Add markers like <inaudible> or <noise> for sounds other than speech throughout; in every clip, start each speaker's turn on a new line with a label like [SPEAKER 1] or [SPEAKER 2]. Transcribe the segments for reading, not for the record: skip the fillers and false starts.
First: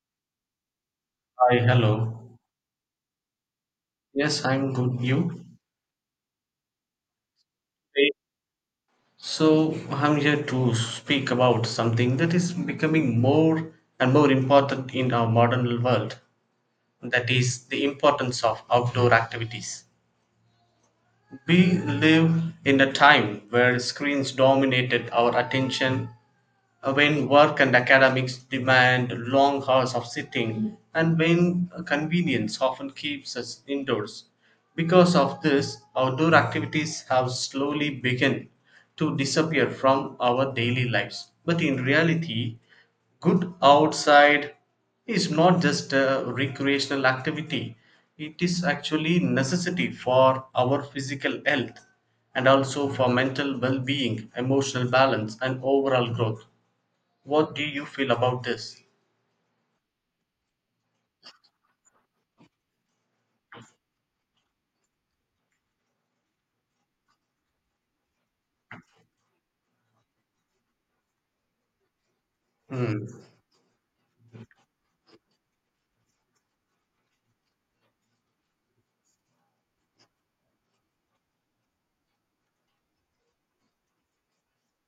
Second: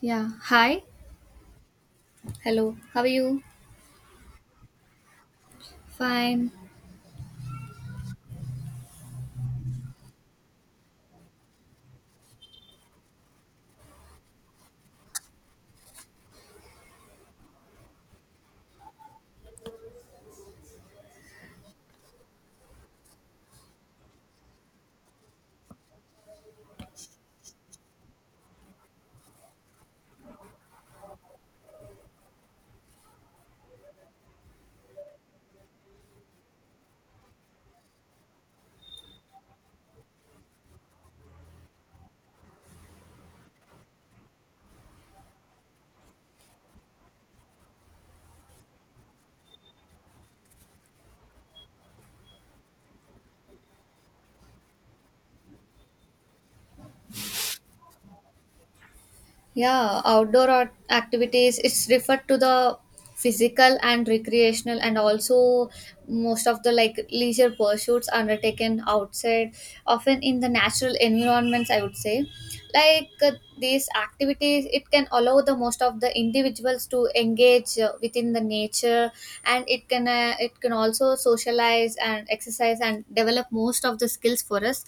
[SPEAKER 1] Yeah. Hi.
[SPEAKER 2] Hi, hello.
[SPEAKER 1] Hello, how are you?
[SPEAKER 2] Yes, I'm good. You?
[SPEAKER 1] Fine.
[SPEAKER 2] Hey. So, I'm here to speak about something that is becoming more and more important in our modern world. That is the importance of outdoor activities. We live in a time where screens dominated our attention, when work and academics demand long hours of sitting, and when convenience often keeps us indoors. Because of this, outdoor activities have slowly begun to disappear from our daily lives. But in reality, good outside is not just a recreational activity, it is actually necessity for our physical health, and also for mental well-being, emotional balance, and overall growth. What do you feel about this?
[SPEAKER 1] Yeah, outdoor art activities, it's referred to the physical and recreational and also most of the like leisure pursuits undertaken outside, often in the natural environments, I would say.
[SPEAKER 2] Hmm.
[SPEAKER 1] like uh, these activities it can allow the most of the individuals to engage within the nature and it can also socialize and exercise and develop most of the skills for us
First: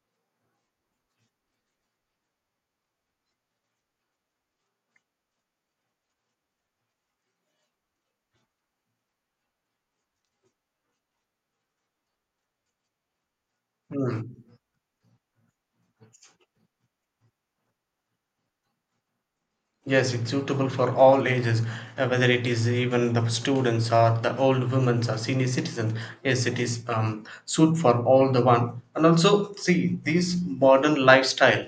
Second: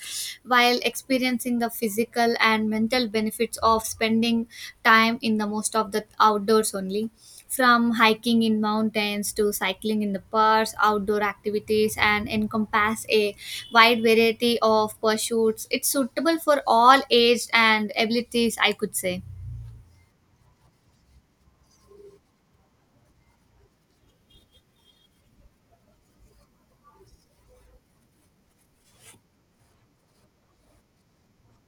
[SPEAKER 1] while experiencing the physical and mental benefits of spending time in the most of the outdoors only. From hiking in mountains to cycling in the parks, outdoor activities, and encompass a wide
[SPEAKER 2] Hmm.
[SPEAKER 1] variety of pursuits. It's suitable for all age and abilities, I could say.
[SPEAKER 2] Yes, it's suitable for all ages, whether it is even the students or the old women or senior citizens. Yes, it is suit for all the one. And also, see, this modern lifestyle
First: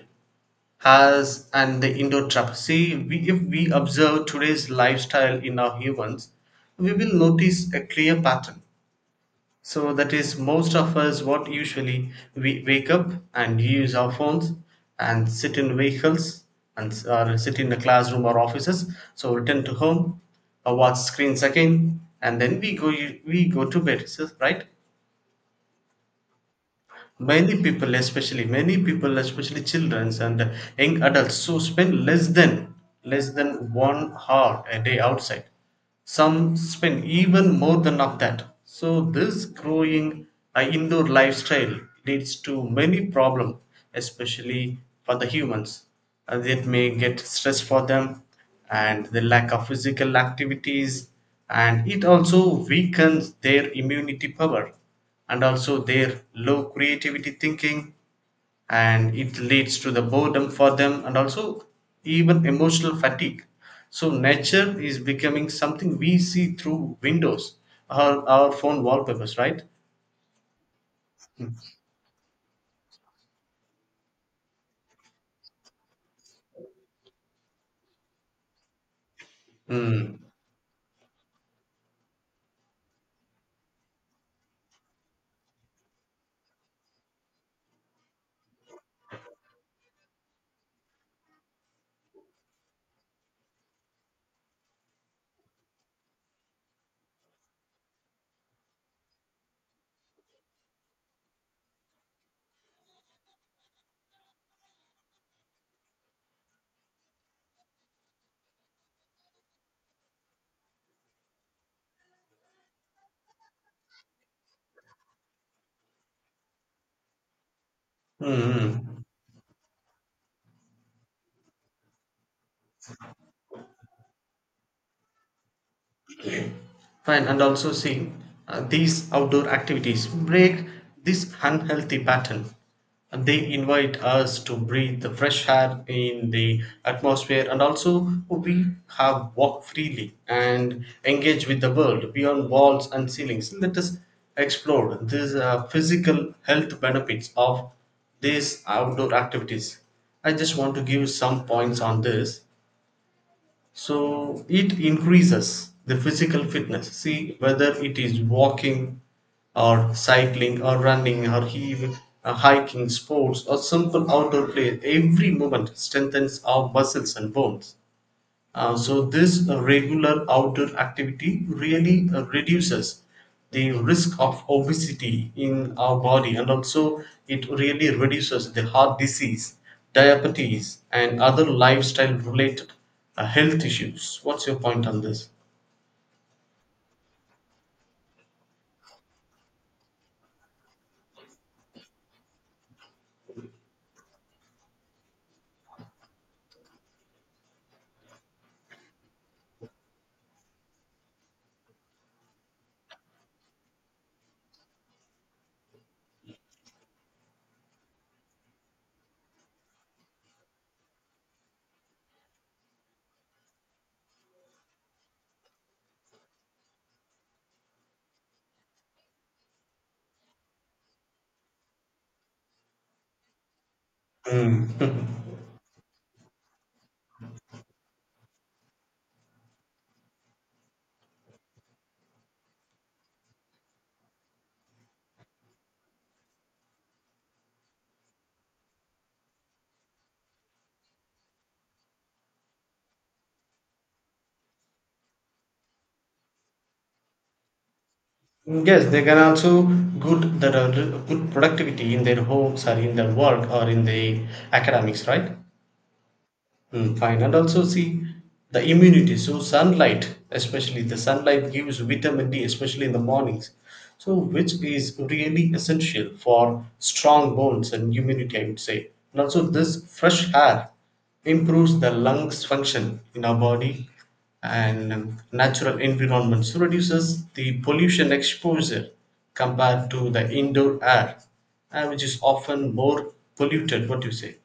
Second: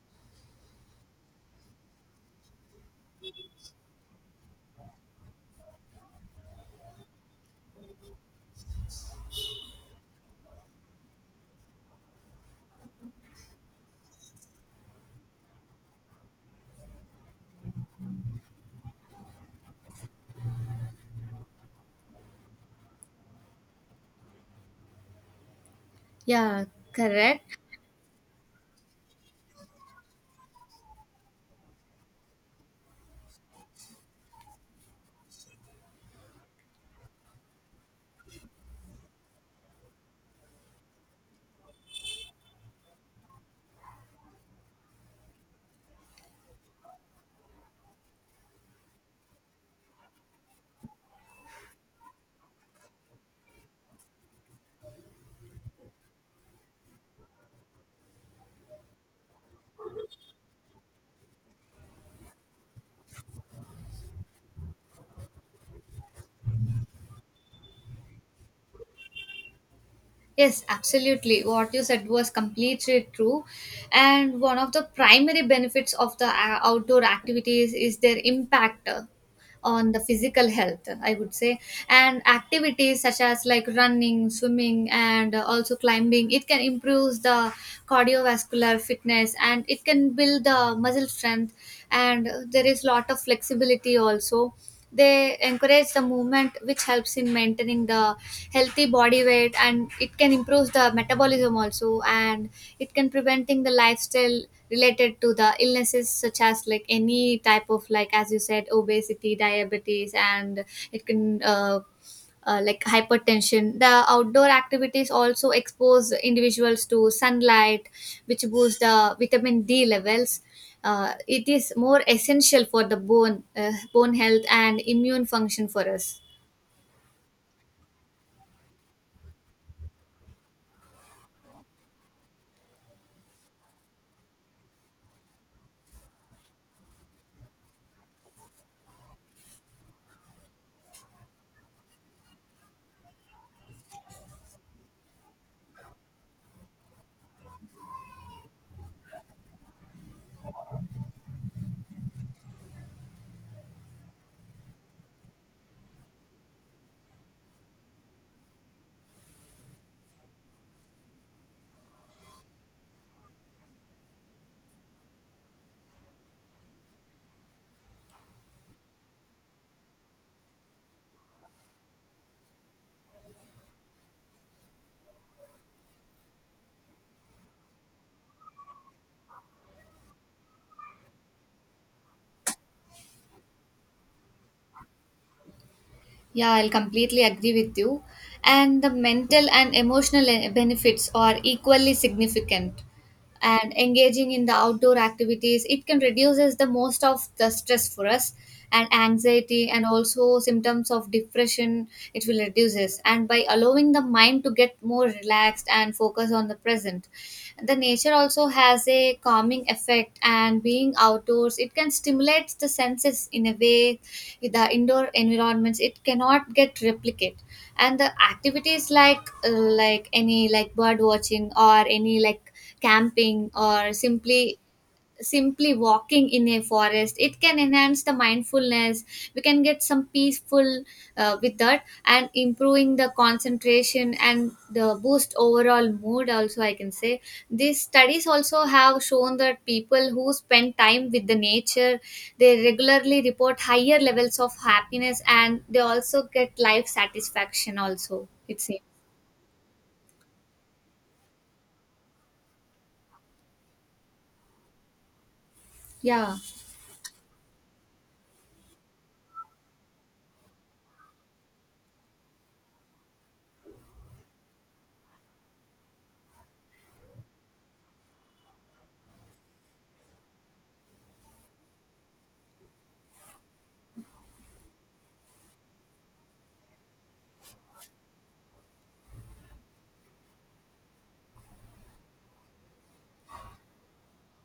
[SPEAKER 2] has and the indoor trap. See, we, if we observe today's lifestyle in our humans, we will notice a clear pattern. So that is most of us what usually we wake up and use our phones, and sit in vehicles, and or sit in the classroom or offices. So return to home, or watch screens again, and then we go to bed, right?
[SPEAKER 1] Yeah,
[SPEAKER 2] Many
[SPEAKER 1] correct.
[SPEAKER 2] people especially children and young adults so spend less than 1 hour a day outside, some spend even more than of that. So this growing indoor lifestyle leads to many problems, especially for the humans. It may get stress for them, and the lack of physical activities, and it also weakens their immunity power, and also their low creativity thinking, and it leads to the boredom for them, and also even emotional fatigue. So nature is becoming something we see through windows or our phone wallpapers, right?
[SPEAKER 1] Yes, absolutely. What you said was completely true. And one of the primary benefits of the outdoor activities is their impact on the
[SPEAKER 2] Mm.
[SPEAKER 1] physical health, I would say. And activities such as like running, swimming, and also climbing, it can improve the cardiovascular fitness, and it can build the muscle strength, and there is lot of flexibility also. They encourage the movement which helps in maintaining the healthy body weight, and it can improve the metabolism also, and it can preventing the lifestyle related to the illnesses such as like any type of, like as you said, obesity, diabetes, and it can like hypertension. The outdoor activities also expose individuals to sunlight which boosts
[SPEAKER 2] Mm-hmm.
[SPEAKER 1] the vitamin D levels. It is more essential for the bone health and immune function for us.
[SPEAKER 2] Fine, and also see, these outdoor activities break this unhealthy pattern. And they invite us to breathe the fresh air in the atmosphere, and also we have walk freely and engage with the world beyond walls and ceilings. Let us explore these physical health benefits of these outdoor activities. I just want to give some points on this. So it increases the physical fitness, see, whether it is walking or cycling or running or even hiking sports or simple outdoor play, every movement strengthens our muscles and bones. So this regular outdoor activity really reduces the risk of obesity in our body, and also it really reduces the heart disease, diabetes and other lifestyle related health issues. What's your point on this?
[SPEAKER 1] Yeah, I'll completely agree with you. And the mental and emotional benefits are equally significant. And engaging in the outdoor activities, it can reduces the most of the stress for us and anxiety, and also symptoms of depression it will reduces, and by allowing the mind to get more relaxed and focus on the present. The nature also has a calming effect, and being outdoors it can stimulate the senses in a way the indoor environments it cannot get replicate. And the activities like bird watching, or any like camping, or simply
[SPEAKER 2] Mm. <laughs>
[SPEAKER 1] simply walking in a forest, it can enhance the mindfulness. We can get some peaceful with that, and improving the concentration and the boost overall mood also, I can say. These studies also have shown that people who spend time with the nature, they regularly report higher levels of happiness, and they also get life satisfaction also, it seems.
[SPEAKER 2] Yes, they can also good that are good productivity in their homes or in their work or in the academics, right?
[SPEAKER 1] Yeah.
[SPEAKER 2] Mm, fine. And also see the immunity. So sunlight, especially the sunlight gives vitamin D, especially in the mornings. So which is really essential for strong bones and immunity, I would say. And also this fresh air improves the lungs function in our body and natural environment. So reduces the pollution exposure compared to the indoor air, and which is often more polluted. What do you say?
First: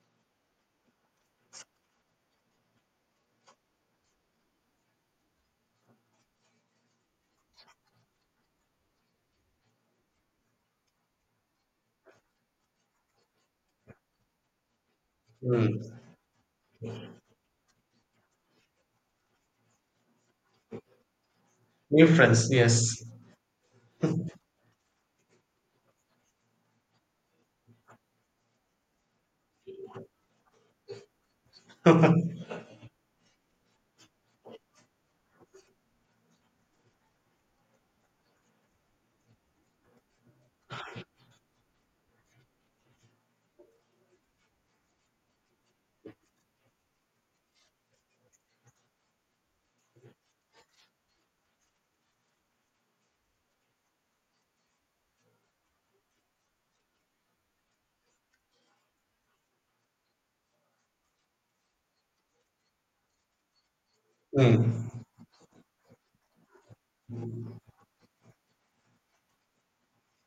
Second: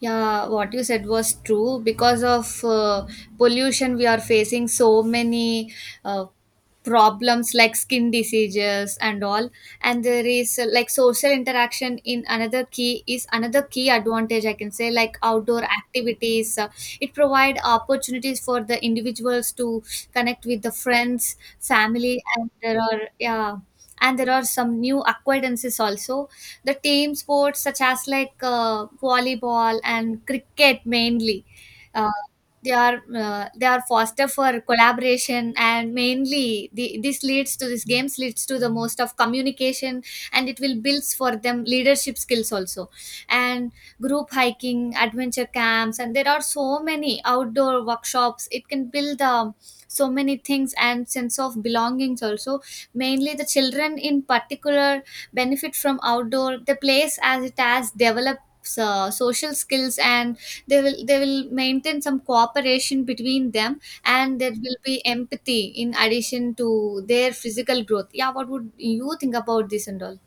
[SPEAKER 1] Yeah, what you said was true. Because of pollution, we are facing so many uh, problems like skin diseases and all. And there is like social interaction in another key is another key advantage, I can say. Like outdoor
[SPEAKER 2] Mm.
[SPEAKER 1] activities, it provide opportunities for the individuals to connect with the friends,
[SPEAKER 2] New
[SPEAKER 1] family,
[SPEAKER 2] friends,
[SPEAKER 1] and there
[SPEAKER 2] yes.
[SPEAKER 1] are, yeah, and there are some new acquaintances also. The team sports such as like volleyball and cricket mainly, uh, they are foster for collaboration, and mainly the, this leads to this games leads to the most of communication, and it will builds for them leadership skills also. And group hiking, adventure camps, and there are so many outdoor workshops, it can build so many things and sense of belongings also. Mainly the children in particular benefit from outdoor the place as it has develops social skills, and they will maintain some cooperation between them, and there will be
[SPEAKER 2] Mm.
[SPEAKER 1] empathy in addition to their physical growth. Yeah, what would you think about this and all?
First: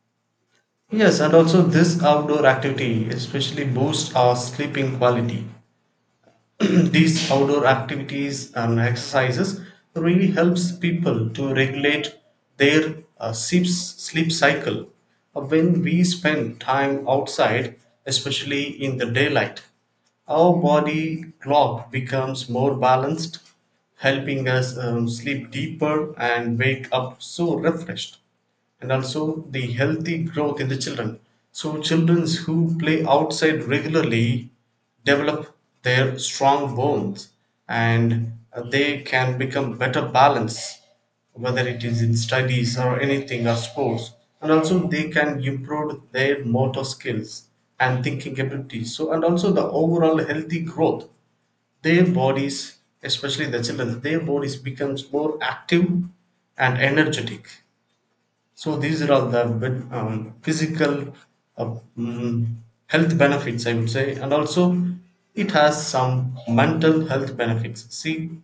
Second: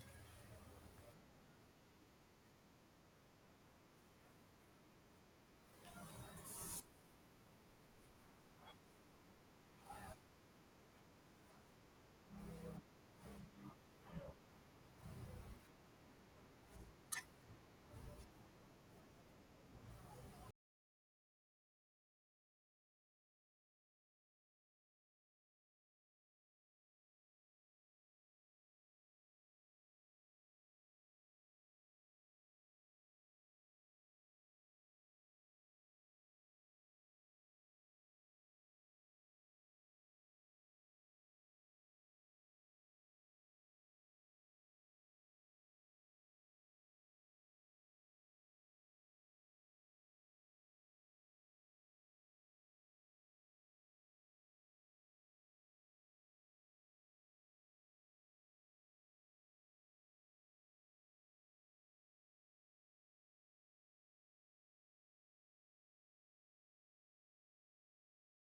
[SPEAKER 2] Yes, and also this outdoor activity especially boosts our sleeping quality. <clears throat> These outdoor activities and exercises really helps people to regulate their sleep cycle. When we spend time outside, especially in the daylight, our body clock becomes more balanced, helping us sleep deeper and wake up so refreshed. And also the healthy growth in the children. So children who play outside regularly develop their strong bones, and they can become better balanced, whether it is in studies or anything or sports. And also they can improve their motor skills and thinking abilities, so and also the overall healthy growth their bodies, especially the children, their bodies becomes more active and energetic. So these are all the physical uh, mm, health benefits, I would say, and also it has some mental health benefits. See,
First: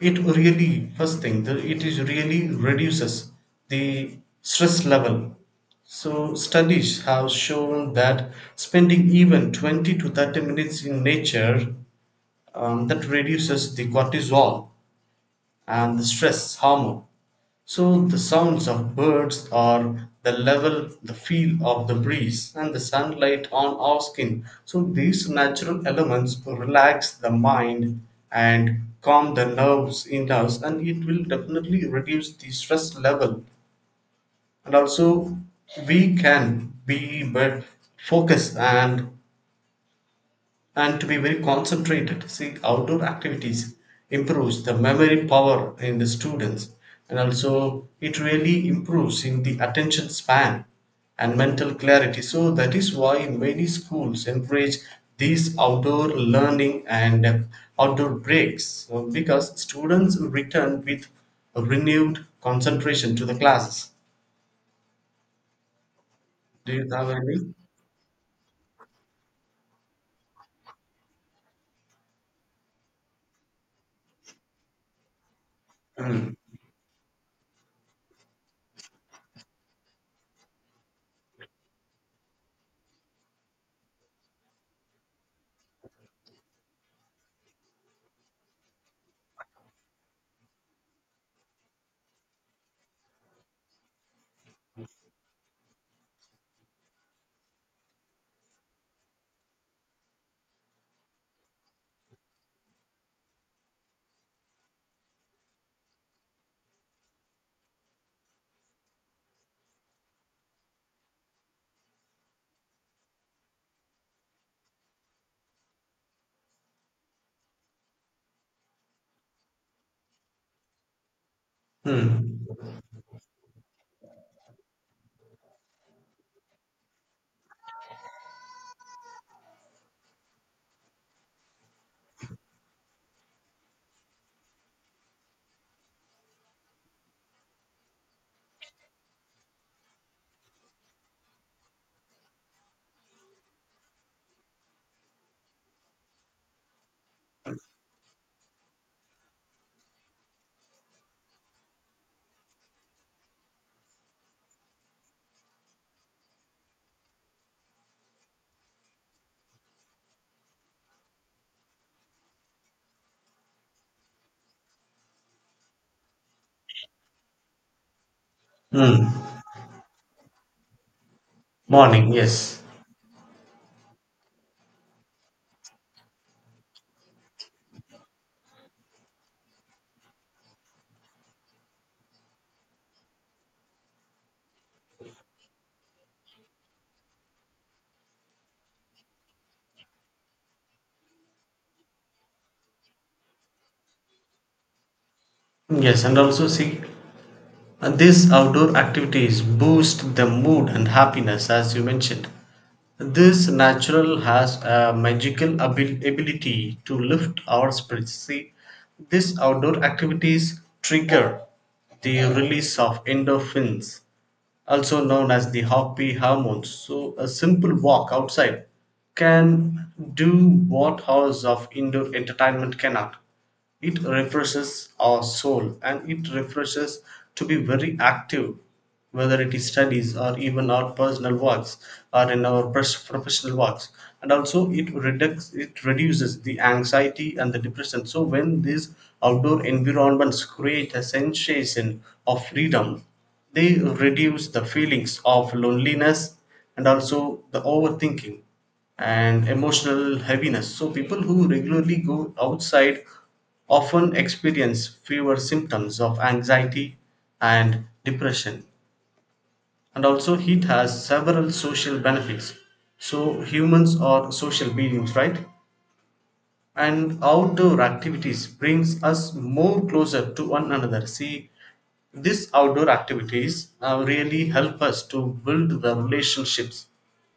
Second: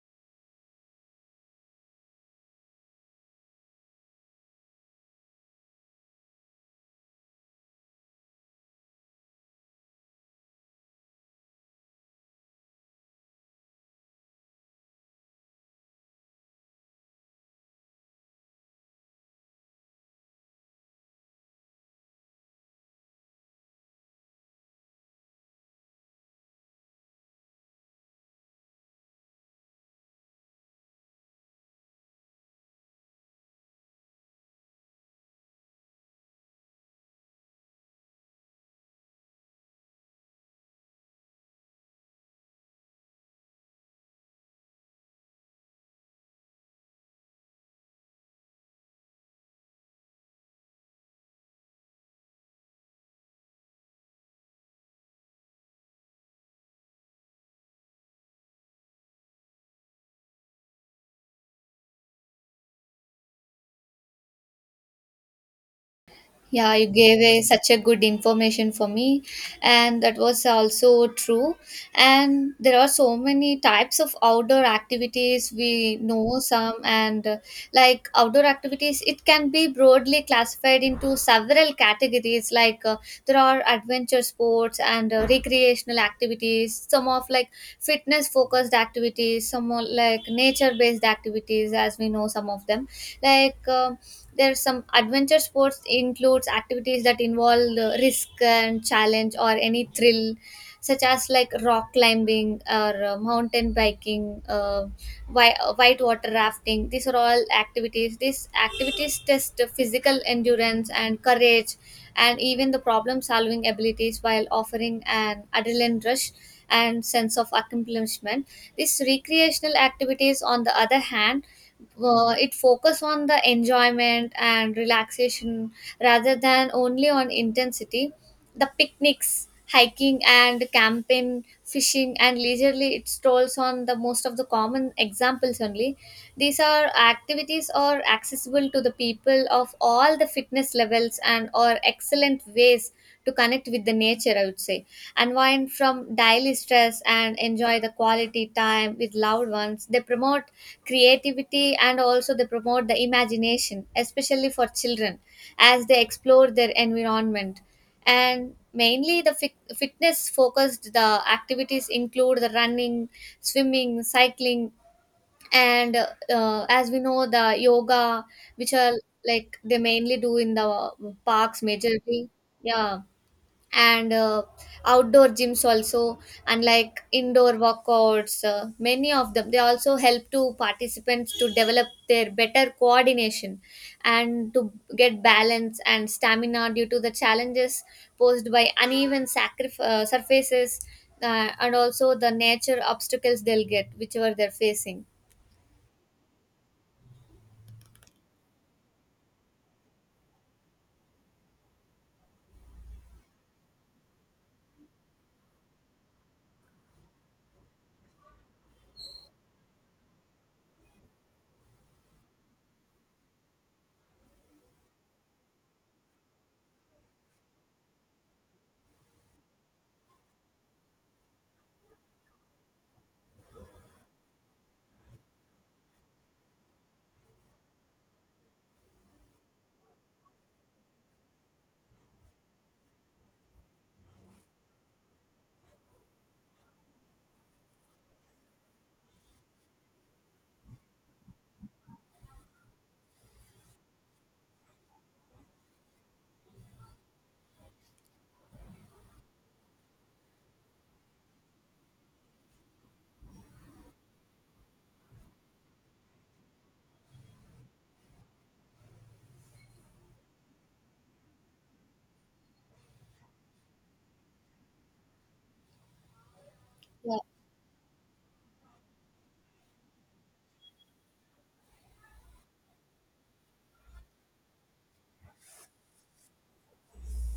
[SPEAKER 2] it really first thing it is really reduces the stress level. So studies have shown that spending even 20 to 30 minutes in nature, that reduces the cortisol and the stress hormone. So the sounds of birds or the level, the feel of the breeze and the sunlight on our skin. So these natural elements relax the mind and calm the nerves in us, and it will definitely reduce the stress level. And also we can be but focused, and to be very concentrated. See, outdoor activities improves the memory power in the students, and also it really improves in the attention span and mental clarity. So that is why many schools encourage these outdoor learning and outdoor breaks, because students return with a renewed concentration to the classes.
[SPEAKER 1] Yeah,
[SPEAKER 2] Do
[SPEAKER 1] you
[SPEAKER 2] you have
[SPEAKER 1] gave a
[SPEAKER 2] any?
[SPEAKER 1] such a good information for me, and that was also true. And there are so many types of outdoor activities. We know some, and like outdoor activities, it can be broadly classified into several categories. There are adventure sports and recreational activities, some of like fitness focused activities, some are like nature based activities, as we know some of them. Like, there are some adventure sports includes activities that involve risk and challenge or any thrill, such as like rock climbing or mountain biking, white water rafting. These are all activities, these activities test the physical endurance and courage, and even the problem solving abilities, while offering an adrenaline rush and sense of accomplishment. These recreational activities, on the other hand,
[SPEAKER 2] Hmm.
[SPEAKER 1] it focus on the enjoyment and relaxation rather than only on intensity. The picnics, hiking and camping, fishing, and leisurely it strolls on the most of the common examples only. These are activities are accessible to the people of all the fitness levels, and are excellent ways to connect with the nature, I would say. Unwind from daily stress and enjoy the quality time with loved ones. They promote creativity, and also they promote the imagination, especially for children, as they explore their environment. And mainly the fitness focused the activities include the running, swimming, cycling, and as we know the yoga, which are
[SPEAKER 2] Hmm.
[SPEAKER 1] like they mainly do in the parks
[SPEAKER 2] Morning,
[SPEAKER 1] majorly.
[SPEAKER 2] yes.
[SPEAKER 1] Yeah. And outdoor gyms also, and like indoor workouts. Many of them they also help to participants to develop their better coordination and to get balance and stamina due to the challenges posed by uneven surfaces, and also the nature obstacles they'll get whichever they're facing.
[SPEAKER 2] Yes, and also see. And these outdoor activities boost the mood and happiness, as you mentioned. This natural has a magical ability to lift our spirits. See, these outdoor activities trigger the release of endorphins, also known as the happy hormones. So, a simple walk outside can do what hours of indoor entertainment cannot. It refreshes our soul and it refreshes to be very active, whether it is studies or even our personal works or in our professional works. And also, it reduces the anxiety and the depression. So, when these outdoor environments create a sensation of freedom, they reduce the feelings of loneliness, and also the overthinking and emotional heaviness. So, people who regularly go outside often experience fewer symptoms of anxiety and depression. And also, heat has several social benefits. So, humans are social beings, right?
[SPEAKER 1] Yeah.
[SPEAKER 2] And outdoor activities brings us more closer to one another. See, these outdoor activities really help us to build the relationships,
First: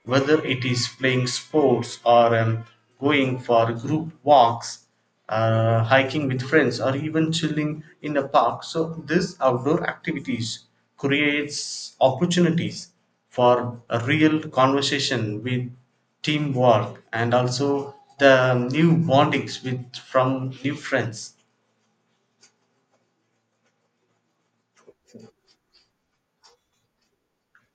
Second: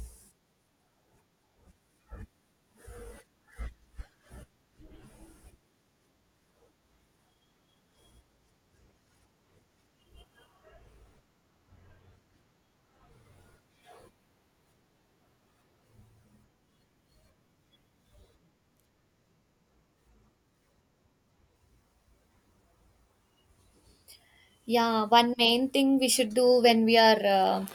[SPEAKER 2] whether it is playing sports or going for group walks, hiking with friends or even chilling in a park. So these outdoor activities creates opportunities for a real conversation with teamwork, and also the new bondings with from new friends.
[SPEAKER 1] Yeah, one main thing we should do when we are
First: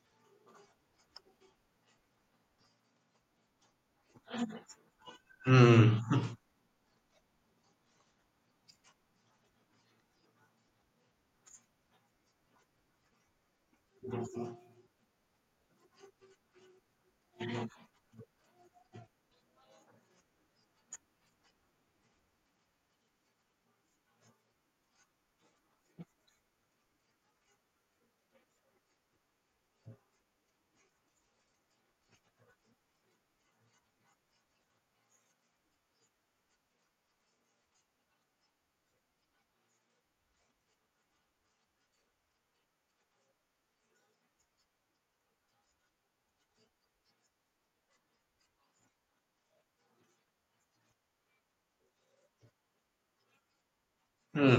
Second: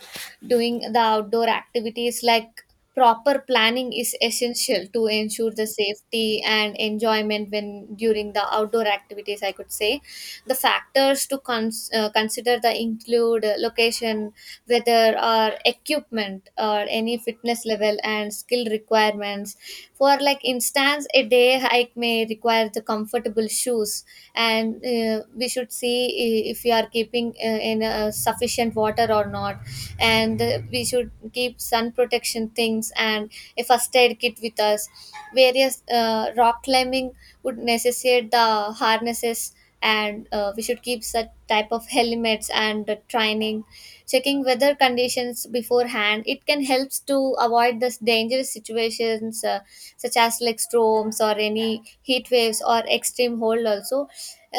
[SPEAKER 1] doing the outdoor activities, like proper planning is essential to ensure the
[SPEAKER 2] Hmm.
[SPEAKER 1] safety and enjoyment when during the outdoor activities, I could say. The factors to consider the include location, weather, or equipment, or any fitness level and skill requirements. For like instance, a day hike may require the comfortable shoes, and we should see if we are keeping in sufficient water or not, and we should keep sun protection things and a first aid kit with us. Various rock climbing would necessitate the harnesses, and we should keep such type of helmets and training. Checking weather conditions beforehand, it can helps to avoid this dangerous situations, such as like storms or any heat waves or extreme cold also.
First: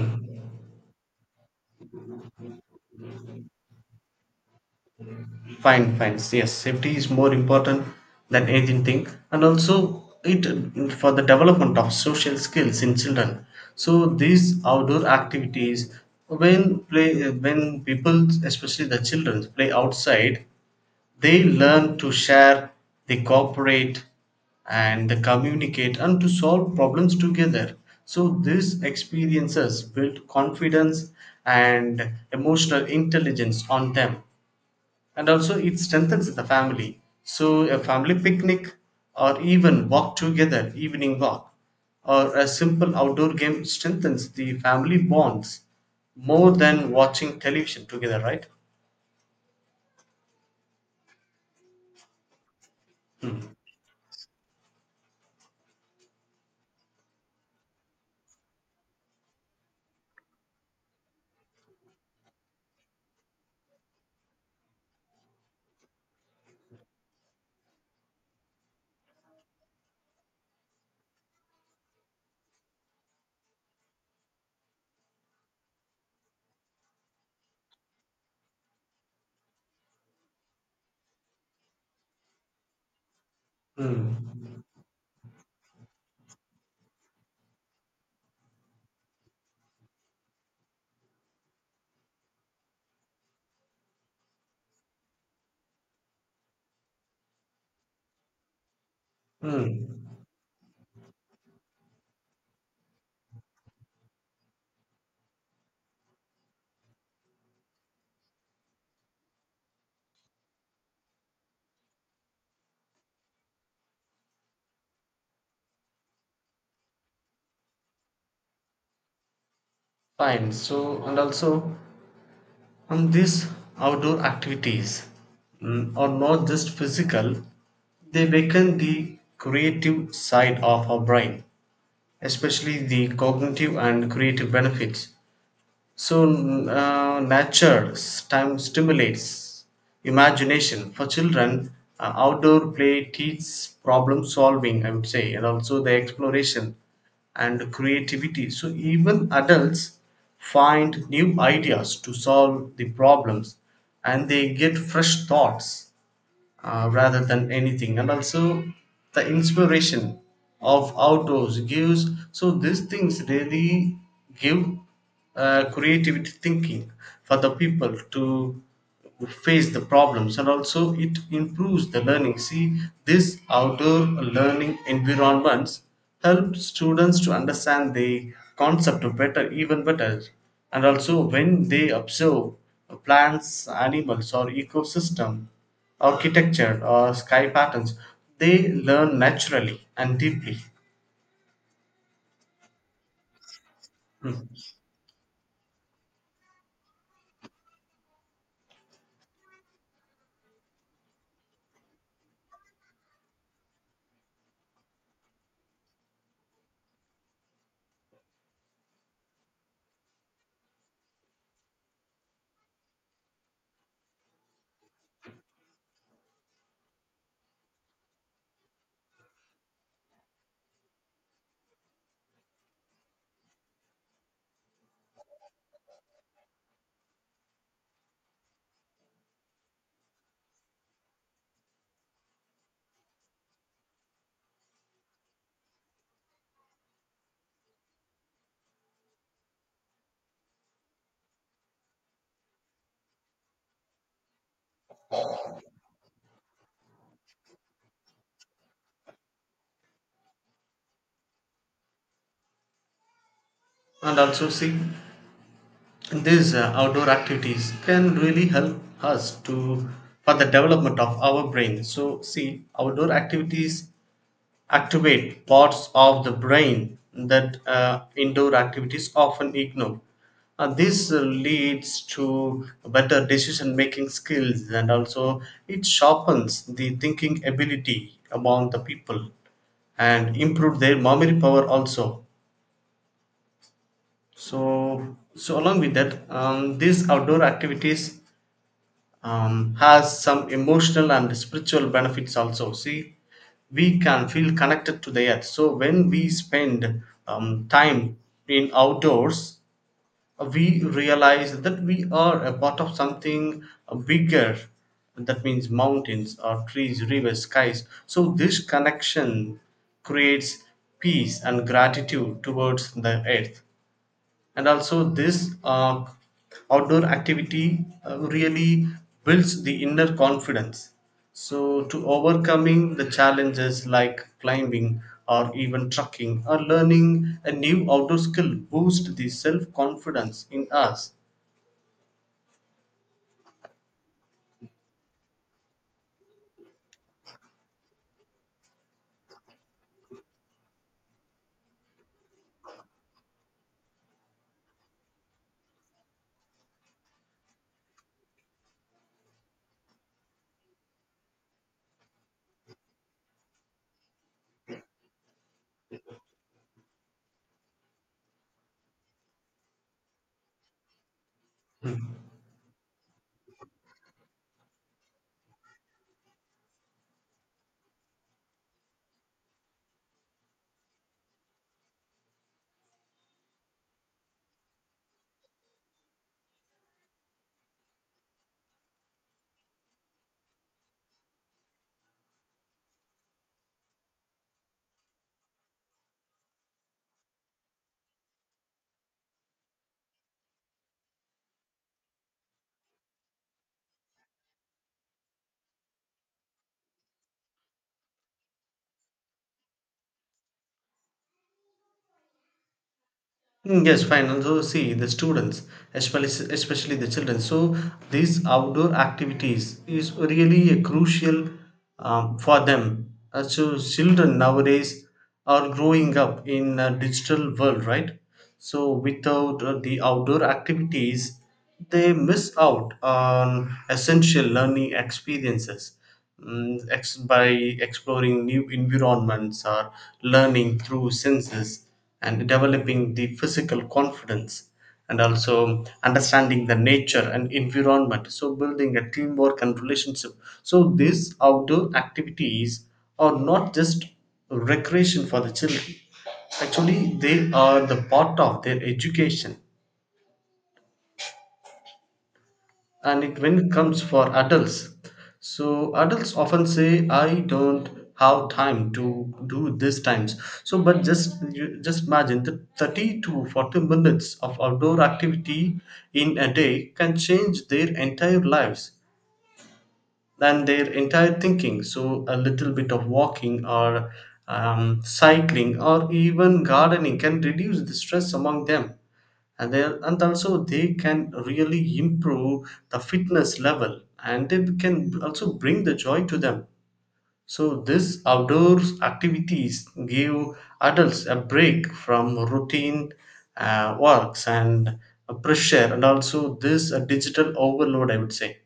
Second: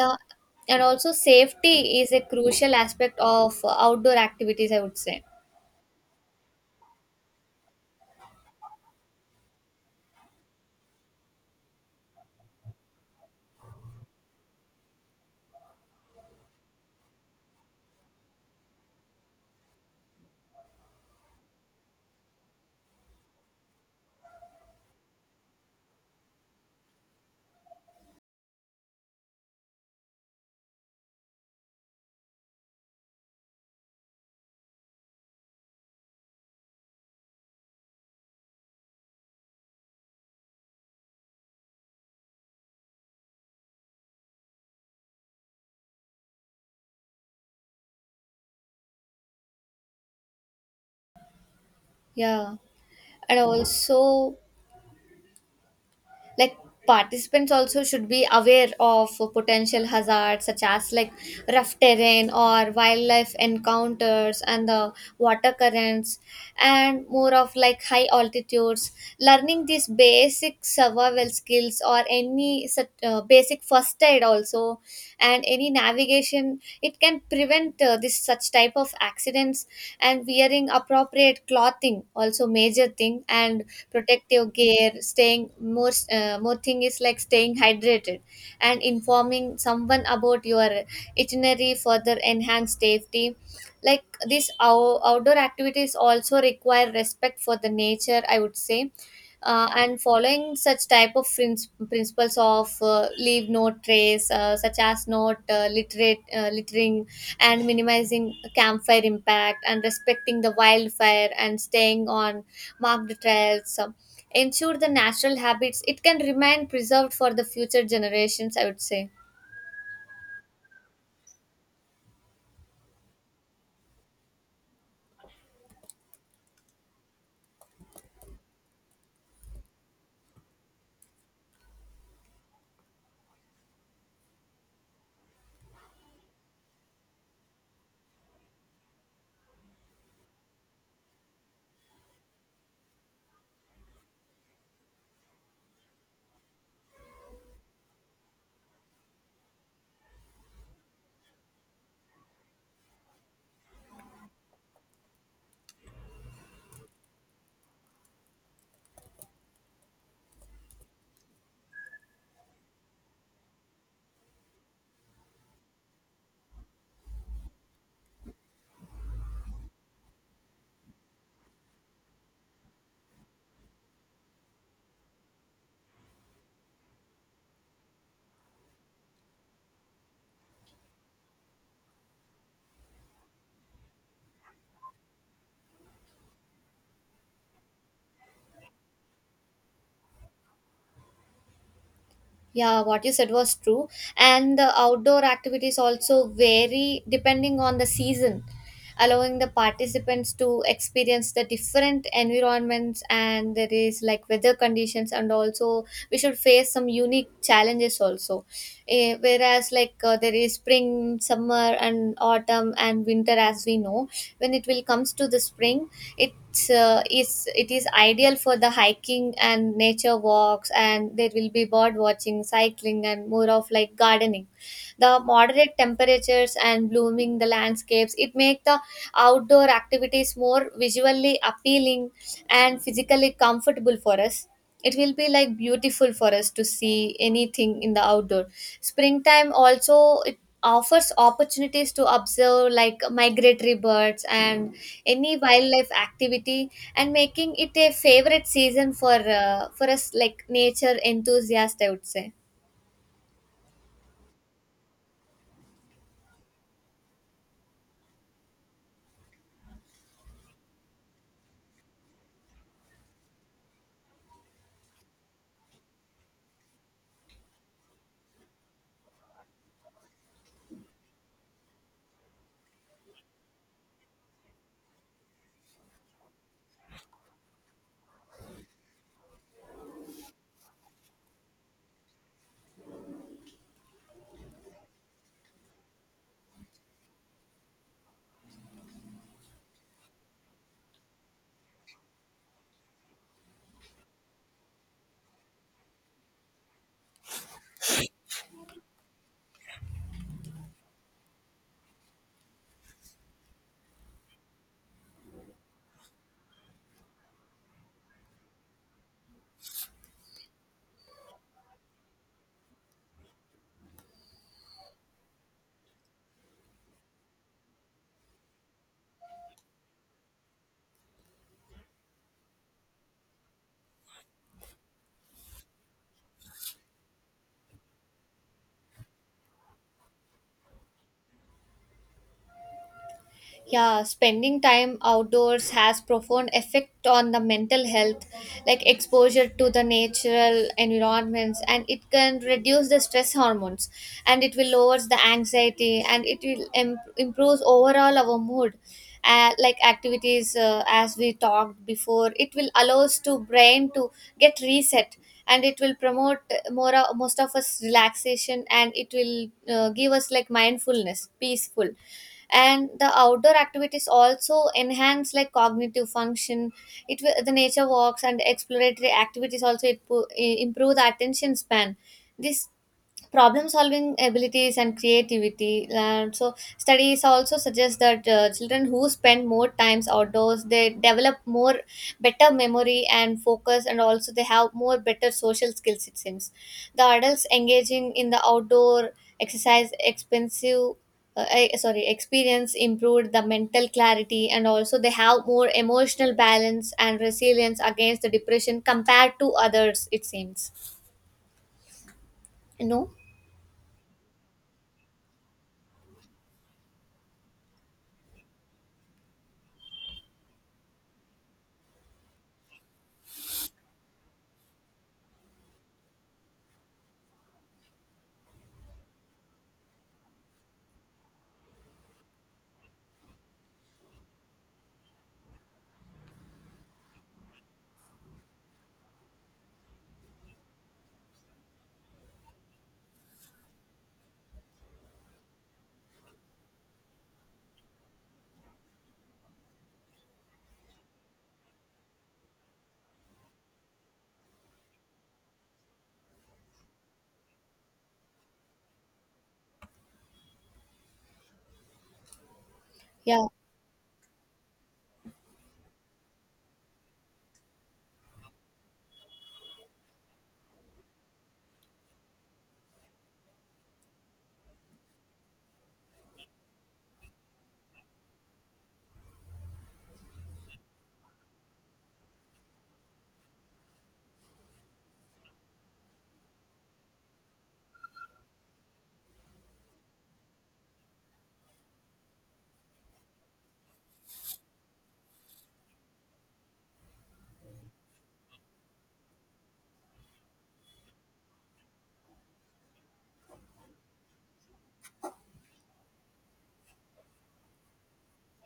[SPEAKER 1] uh, and also safety is a crucial aspect of outdoor activities, I would say.
[SPEAKER 2] Fine, fine. Yes, safety is more important than anything think, and also it for the development of social skills in children. So these outdoor activities, when people, especially the children, play outside, they learn to share, they cooperate, and they communicate and to solve problems together. So these experiences build confidence and emotional intelligence on them. And also it strengthens the family. So a family picnic or even walk together evening walk or a simple outdoor game strengthens the family bonds more than watching television together, right?
[SPEAKER 1] Yeah. And
[SPEAKER 2] Hmm.
[SPEAKER 1] also, like participants also should be aware of potential hazards such as like rough terrain, or wildlife encounters, and the water currents, and more of like high altitudes. Learning these basic survival skills, or any such basic first aid also, and any navigation, it can prevent this such type of accidents. And wearing appropriate clothing also major thing, and protective
[SPEAKER 2] Hmm.
[SPEAKER 1] gear, staying more more thing is like staying hydrated and informing someone about your itinerary, further enhance safety. Like this, our outdoor activities also require respect for the nature, I would say. And
[SPEAKER 2] Mm.
[SPEAKER 1] following such type of principles of leave no trace, such as not littering, and minimizing campfire impact, and respecting the wildfire, and staying on marked trails. Ensure the natural habits it can remain preserved for the future generations, I would say.
[SPEAKER 2] Fine, so and also, these outdoor activities, are not just physical, they awaken the creative side of our brain, especially the cognitive and creative benefits. So nature time stimulates imagination for children. Outdoor play teaches problem solving, I would say, and also the exploration and creativity. So even adults find new ideas to solve the problems, and they get fresh thoughts, rather than anything. And also the inspiration of outdoors gives, so these things really give creativity thinking for the people to face the problems. And also it improves the learning. See, this outdoor learning environments help students to understand the concept of better even better. And also when they observe plants, animals or ecosystem, architecture or sky patterns, they learn naturally and deeply.
[SPEAKER 1] Yeah, what you said was true.
[SPEAKER 2] Hmm.
[SPEAKER 1] And the outdoor activities also vary depending on the season, allowing the participants to experience the different environments, and there is like weather conditions, and also we should face some unique challenges also. Eh, whereas, like, there is spring, summer, and autumn, and winter, as we know. When it will comes to the spring, it is ideal for the hiking and nature walks, and there will be bird watching, cycling, and more of like gardening. The moderate temperatures and blooming the landscapes it make the outdoor activities more visually appealing and physically comfortable for us. It will be like beautiful for us to see anything in the outdoor. Springtime also it offers opportunities to observe like migratory birds and any wildlife activity, and making it a favorite season for us, like nature enthusiasts, I would say.
[SPEAKER 2] And also see, these outdoor activities can really help us to for the development of our brain. So see, outdoor activities activate parts of the brain that indoor activities often ignore. And this leads to better decision making skills, and also it sharpens the thinking ability among the people and improve their memory power also. So along with that, these outdoor activities has some emotional and spiritual benefits also. See, we can feel connected to the earth. So when we spend time in outdoors, we realize that we are a part of something bigger. That means mountains or trees, rivers, skies. So this connection creates peace and gratitude towards the earth. And also this outdoor activity really builds the inner confidence. So to overcoming the challenges like climbing or even trekking or learning a new outdoor skill boost the self confidence in us.
[SPEAKER 1] Yeah, spending time outdoors has profound effect on the mental health, like exposure to the natural environments, and it can reduce the stress hormones, and it will lowers the anxiety, and it will improves overall our mood. Like activities, as we talked before, it will allows to brain to get reset, and it will promote more most of us relaxation, and it will give us like mindfulness, peaceful. And the outdoor activities also enhance like cognitive function. It will the nature walks and exploratory activities also it improve the attention span, this problem solving abilities and creativity. And so studies also suggest that children who spend more times outdoors they develop more better memory and focus, and also they have more better social skills, it seems. The adults engaging in the outdoor exercise expensive, sorry, experience improved the mental clarity, and also they have more emotional balance and resilience against the depression compared to others, it seems. No,
[SPEAKER 2] Mm, yes, fine. And so see the students, especially the children. So these outdoor activities is really a crucial for them. So children nowadays are growing up in a digital world, right? So without the outdoor activities, they miss out on essential learning experiences by exploring new environments or learning through senses and developing the physical confidence, and also understanding the nature and environment, so building a teamwork and relationship. So these outdoor activities are not just recreation for the children, actually they are the part of their education. And it,
[SPEAKER 1] yeah.
[SPEAKER 2] when it comes for adults, so adults often say I don't have time to do these times. So but just you just imagine that 30 to 40 minutes of outdoor activity in a day can change their entire lives and their entire thinking. So a little bit of walking or cycling or even gardening can reduce the stress among them. And then and also they can really improve the fitness level and they can also bring the joy to them. So this outdoors activities give adults a break from routine works and pressure, and also this digital overload, I would say.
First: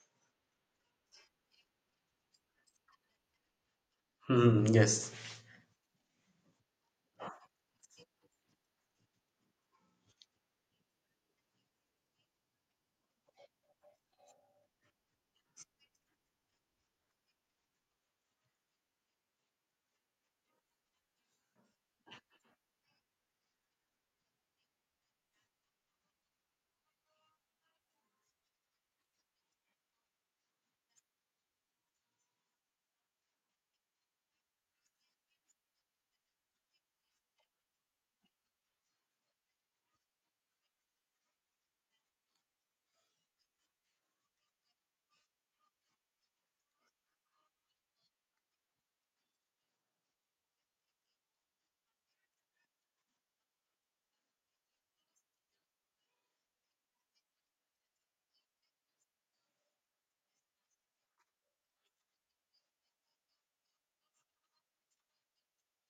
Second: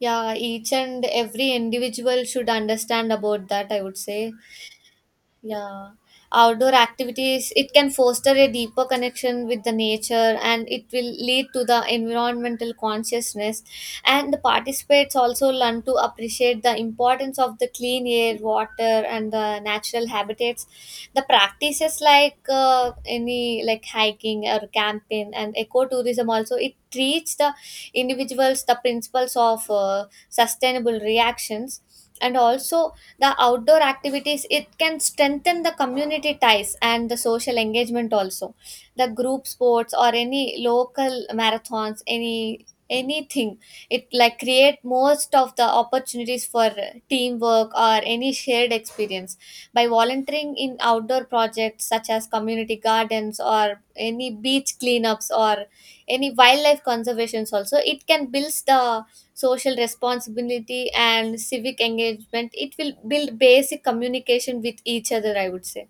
[SPEAKER 1] Yeah, each and every individual should understand about that, I would say.
[SPEAKER 2] Hmm, yes.
[SPEAKER 1] Yeah, outdoor activities, it can foster a deeper connection with the nature and it will lead to the environmental consciousness. And the participants also learn to appreciate the importance of the clean air, water, and the natural habitats. The practices like any like hiking or camping and ecotourism also it teach the individuals the principles of sustainable reactions. And also the outdoor activities it can strengthen the community ties and the social engagement also, the group sports or any local marathons, any anything, it like create most of the opportunities for teamwork or any shared experience. By volunteering in outdoor projects such as community gardens or any beach cleanups or any wildlife conservations also it can builds the social responsibility and civic engagement, it will build basic communication with each other, I would say.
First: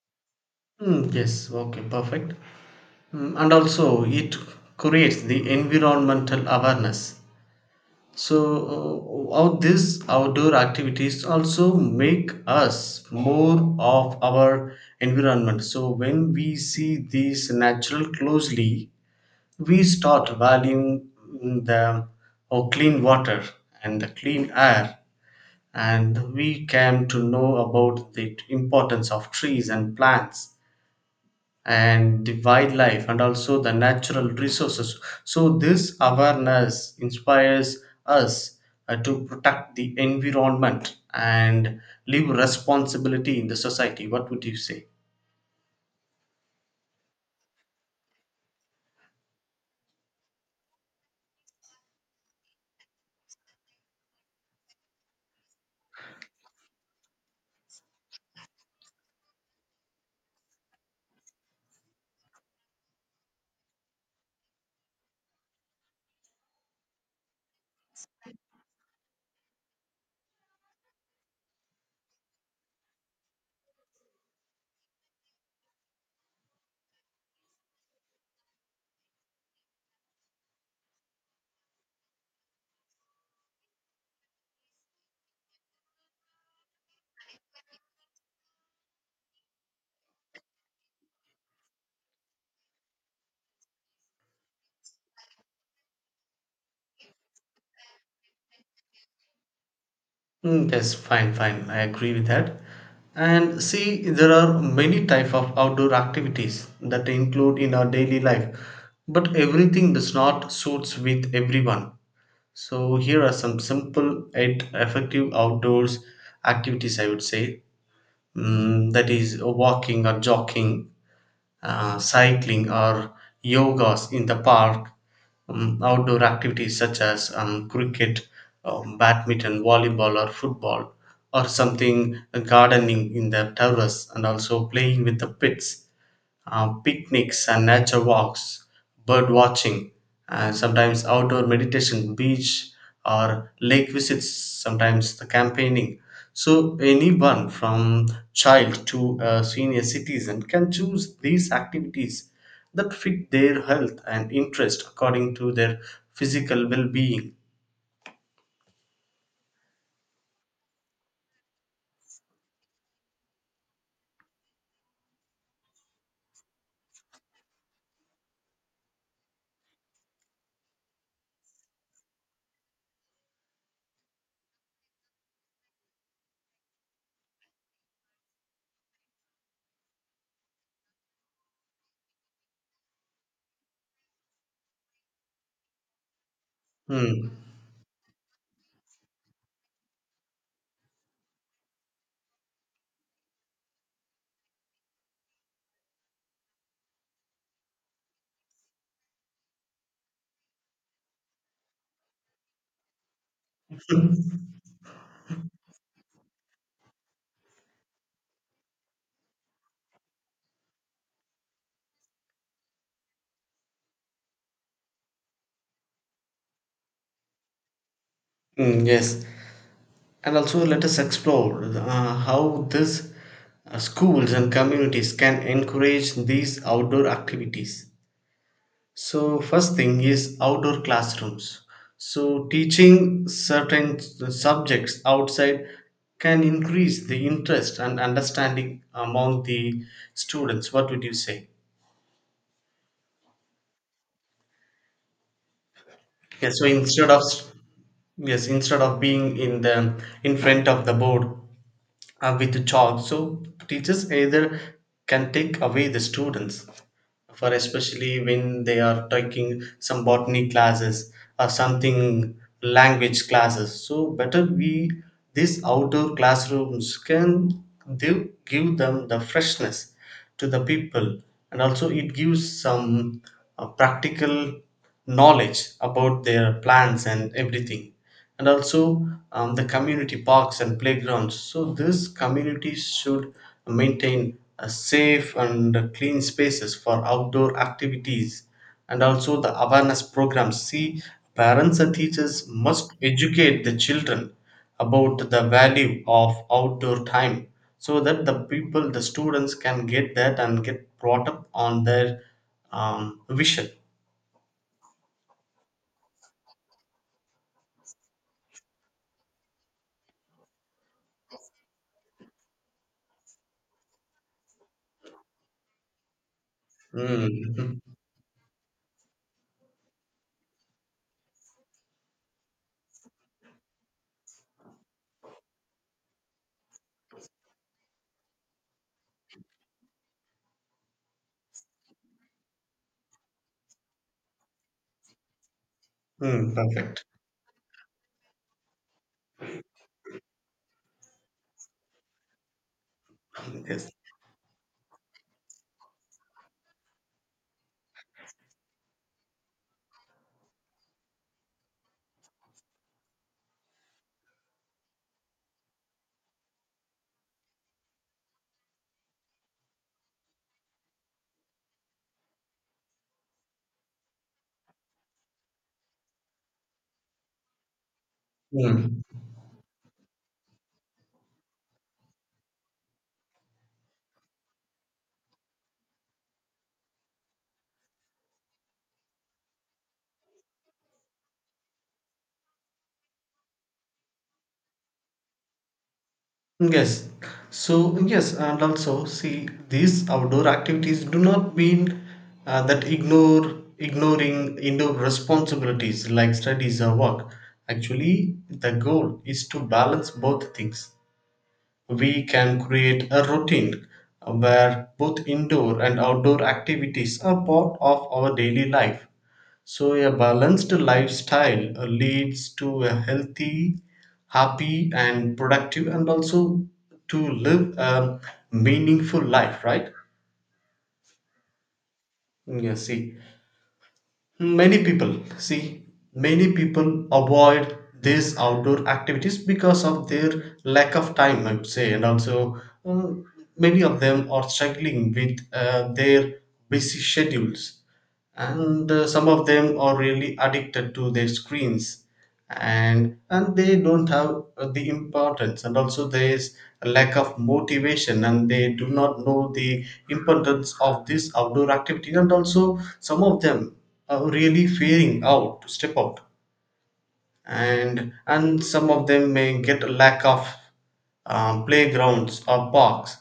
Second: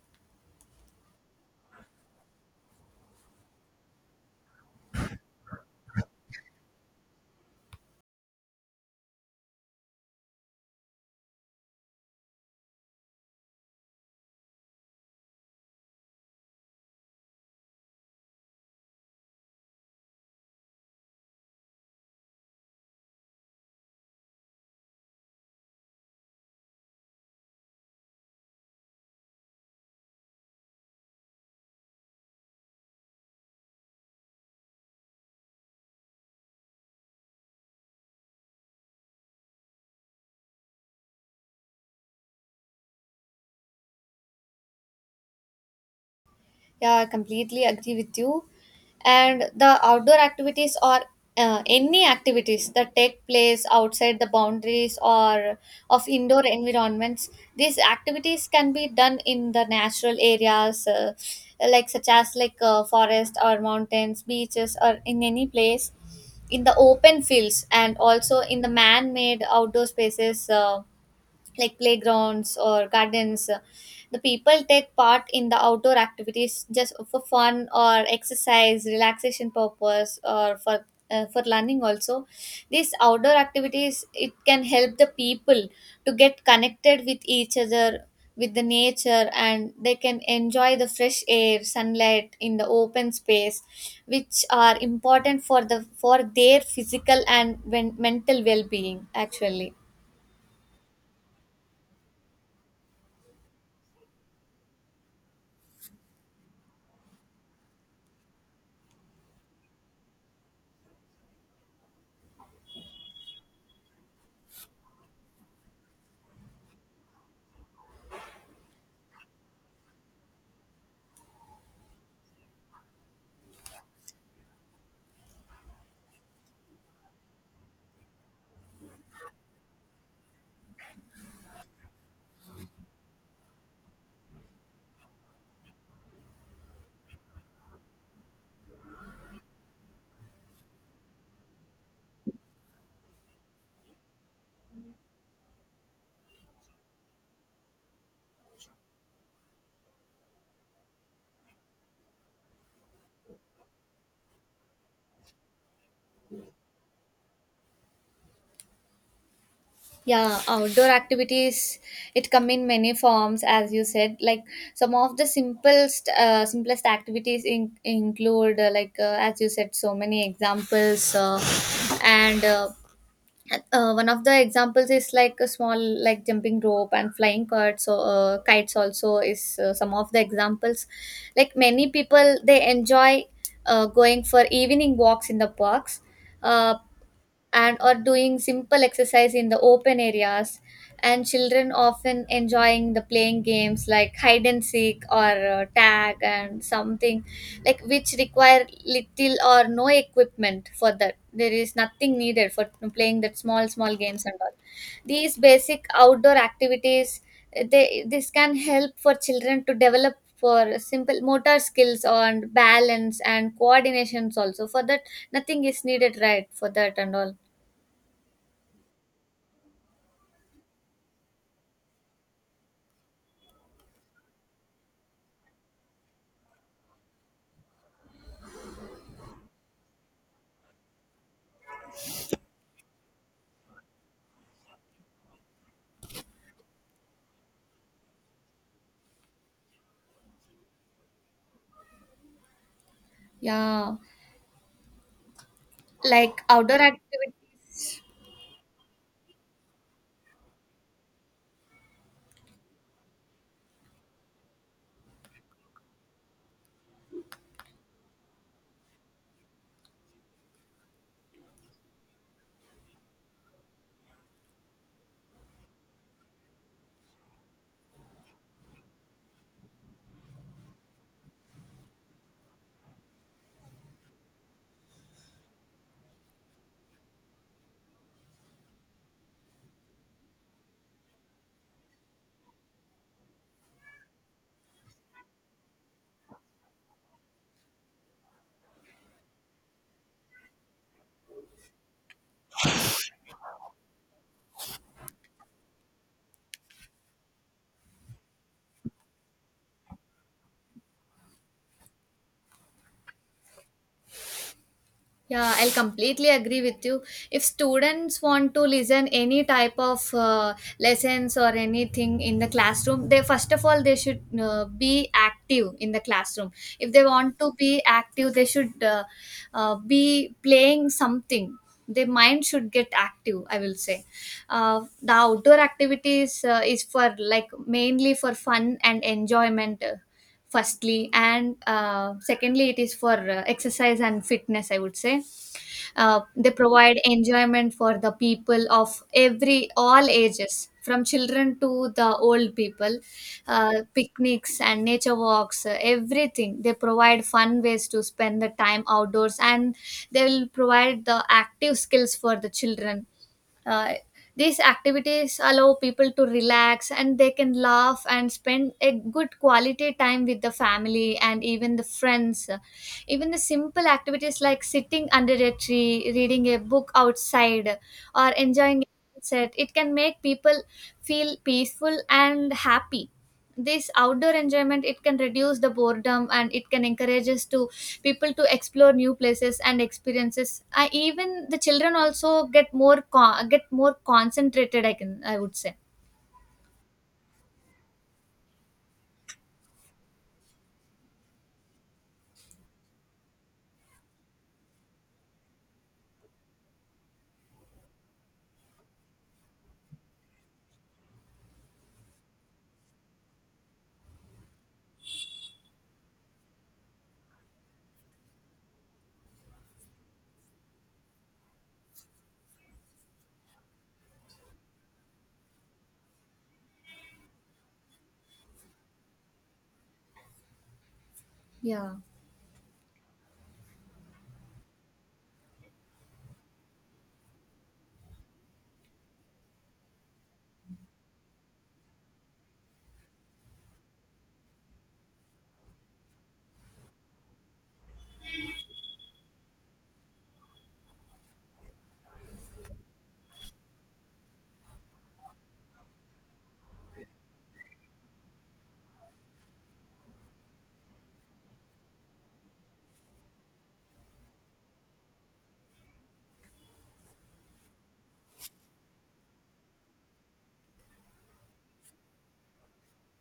[SPEAKER 2] Hmm, yes. Okay. Perfect. Hmm, and also, it creates the environmental awareness. So, all these outdoor activities also make us more of our environment. So, when we see these natural closely, we start valuing the or clean water and the clean air, and we came to know about the importance of trees and plants and the wildlife and also the natural resources. So, this awareness inspires us to protect the environment and leave responsibility in the society. What would you say?
[SPEAKER 1] Yeah, I completely agree with you. And the outdoor activities or any activities that take place outside the boundaries or of indoor environments, these activities can be done in the natural areas, like such as forest or mountains, beaches, or in any place in the open fields, and also in the man-made outdoor spaces, like playgrounds or gardens. The people take part in the outdoor activities just for fun or exercise, relaxation purpose, or for learning also. These outdoor activities it can help the people to get connected with each other, with the nature, and they can enjoy the fresh air, sunlight in the open space, which are important for their physical and mental well-being actually.
[SPEAKER 2] Mm, yes, fine, fine. I agree with that. And see, there are many type of outdoor activities that include in our daily life, but everything does not suits with everyone. So here are some simple yet effective outdoors activities, I would say. Mm, that is walking or jogging, cycling or yogas in the park, outdoor activities such as cricket, badminton, volleyball or football or something, gardening in the terrace and also playing with the pets, picnics and nature walks, bird watching, and sometimes outdoor meditation, beach or lake visits, sometimes the campaigning. So anyone from child to a senior citizen can choose these activities that fit their health and interest according to their physical well-being.
[SPEAKER 1] Yeah, outdoor activities it come in many forms, as you said. Like some of the simplest, simplest activities in, include as you said, so many examples, and one of the examples is like a small like jumping rope and flying kites. So kites also is some of the examples. Like many people, they enjoy going for evening walks in the parks. Uh,
[SPEAKER 2] Hmm.
[SPEAKER 1] and or doing simple exercise in the open areas, and children often enjoying the playing games like hide and seek or tag and something, like which require little or no equipment, for that there is nothing needed for playing that small small games and all. These basic outdoor activities eh, they this can help for children to develop for simple motor skills on balance and coordinations, also for that nothing is needed, right, for that and all.
[SPEAKER 2] Mm, yes. And also, let us explore how these schools and communities can encourage these outdoor activities. So, first thing is outdoor classrooms. So, teaching certain subjects outside can increase the interest and understanding among the students. What would you say?
[SPEAKER 1] Yeah, like
[SPEAKER 2] Yes. So
[SPEAKER 1] outdoor
[SPEAKER 2] instead of,
[SPEAKER 1] activities.
[SPEAKER 2] yes, instead of being in the in front of the board, with the chalk, so teachers either can take away the students for, especially when they are taking some botany classes or something, language classes, so better we, these outdoor classrooms can, they give them the freshness to the people, and also it gives some practical knowledge about their plants and everything. And also the community parks and playgrounds. So these communities should maintain a safe and clean spaces for outdoor activities, and also the awareness programs. See, parents and teachers must educate the children about the value of outdoor time so that the people, the students can get that and get brought up on their vision.
[SPEAKER 1] Yeah, I'll completely agree with you. If students want to listen any type of lessons or anything in the classroom, they first of all they should be active in the classroom. If they want to
[SPEAKER 2] Mm.
[SPEAKER 1] be active, they should be playing something. Their mind should get active, I will say. The outdoor activities is for like mainly for fun and enjoyment firstly, and secondly it is for exercise and fitness, I would say. They
[SPEAKER 2] Mm, <laughs>
[SPEAKER 1] provide
[SPEAKER 2] perfect.
[SPEAKER 1] enjoyment for the people of every all ages from children to the old people.
[SPEAKER 2] Yes.
[SPEAKER 1] Picnics and nature walks, everything, they provide fun ways to spend the time outdoors, and they will provide the active skills for the children. uh, these activities allow people to relax, and they can laugh and spend a good quality time with the family and even the friends. Even the simple activities like sitting under a tree, reading a book outside, or enjoying
[SPEAKER 2] Mm.
[SPEAKER 1] a set, it can make people feel peaceful and happy. This outdoor enjoyment it can reduce the boredom, and it can encourage us to people to explore new places and experiences. I, even the children also get get more concentrated, I can, I would say.
[SPEAKER 2] Yes. So, yes, and also see these outdoor activities do not mean that ignore, ignoring indoor responsibilities like studies or work. Actually, the goal is to balance both things. We can create a routine where both indoor and outdoor activities are part of our daily life. So, a balanced lifestyle leads to a healthy, happy, and productive, and also to live a meaningful life, right?
[SPEAKER 1] Yeah,
[SPEAKER 2] Yeah, see, many people avoid these outdoor activities because of their lack of time, I would say, and also uh, many of them are struggling with their busy schedules, and some of them are really addicted to their screens, and they don't have the importance, and also there is a lack of motivation and they do not know the importance of this outdoor activity. And also some of them are really fearing out to step out, and some of them may get a lack of playgrounds or parks.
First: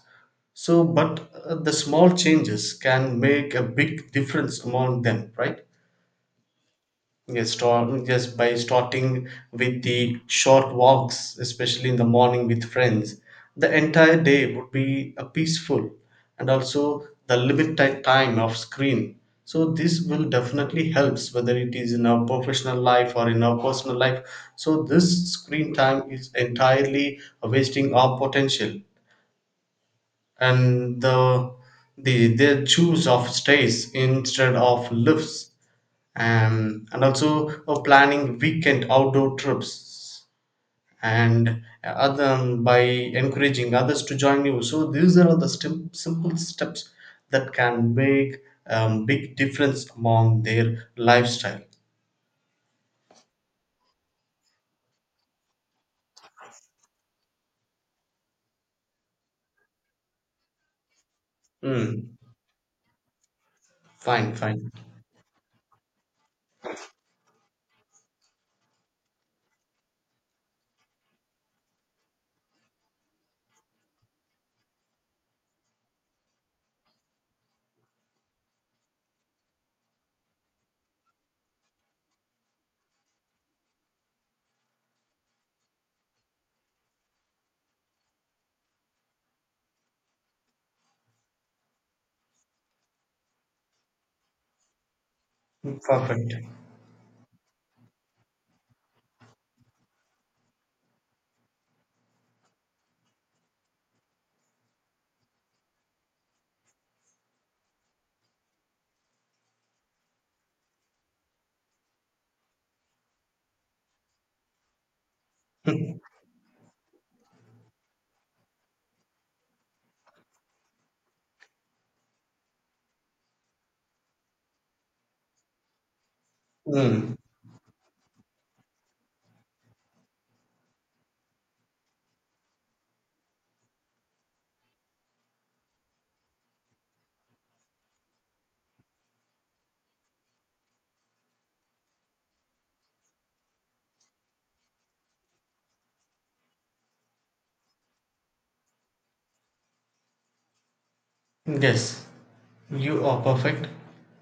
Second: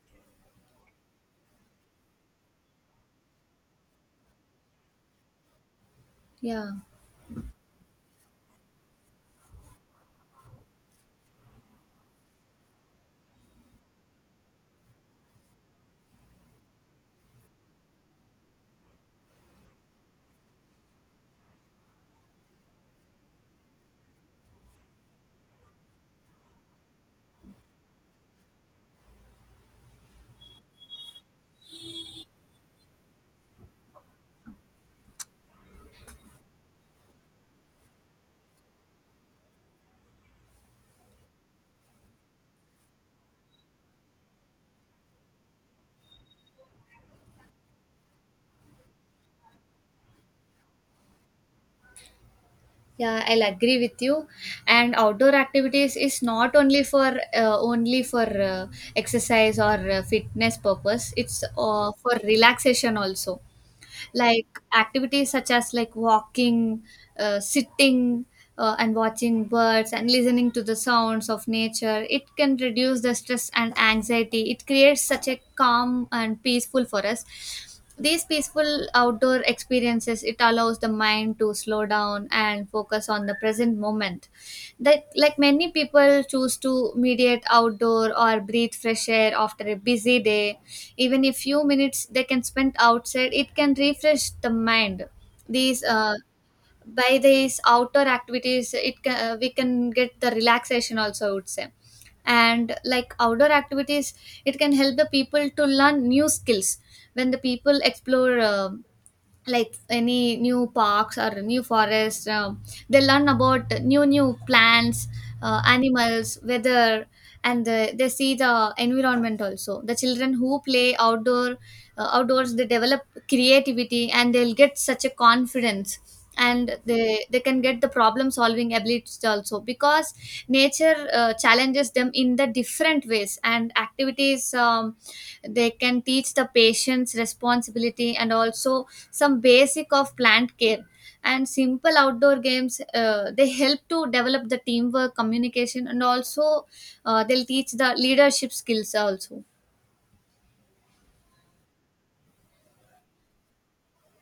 [SPEAKER 2] So but the small changes can make a big difference among them, right?
[SPEAKER 1] yeah,
[SPEAKER 2] Yes, start, yes, by starting with the short walks, especially in the morning with friends, the entire day would be a peaceful, and also the limited time of screen. So this will definitely helps whether it is in our professional life or in our personal life. So this screen time is entirely wasting our potential and the their choose of stays instead of lifts, and also planning weekend outdoor trips, and other, by encouraging others to join you. So these are the simple steps that can make big difference among their lifestyle.
[SPEAKER 1] yeah, I'll agree with you. And outdoor activities is not only for uh, only for uh, exercise or fitness purpose. It's
[SPEAKER 2] Mm,
[SPEAKER 1] for relaxation also.
[SPEAKER 2] fine,
[SPEAKER 1] Like
[SPEAKER 2] fine.
[SPEAKER 1] activities such as like walking, sitting, and watching birds and listening to the sounds of nature, it can reduce the stress and anxiety, it creates such a calm and peaceful for us. These peaceful outdoor experiences it allows the mind to slow down and focus on the present moment. That like many people choose to mediate outdoor or breathe fresh air after a busy day. Even a few minutes they can spend outside, it can refresh the mind. These
[SPEAKER 2] Perfect.
[SPEAKER 1] By these outdoor activities it can, we can get the relaxation also, I would say. And like outdoor activities it can help the people to learn new skills. When the people explore like any new parks or new forest, they learn about new new plants,
[SPEAKER 2] <laughs>
[SPEAKER 1] animals, weather, and the, they see the environment also. The children who play outdoor, outdoors, they develop creativity, and they'll get such a confidence, and
[SPEAKER 2] Mm,
[SPEAKER 1] they can get the problem solving abilities also, because nature challenges them in the different ways. And activities they can teach the patience, responsibility, and also some basic of plant care. And simple outdoor games they help to develop the teamwork, communication, and also they'll teach the leadership skills also.
[SPEAKER 2] yes. You are perfect.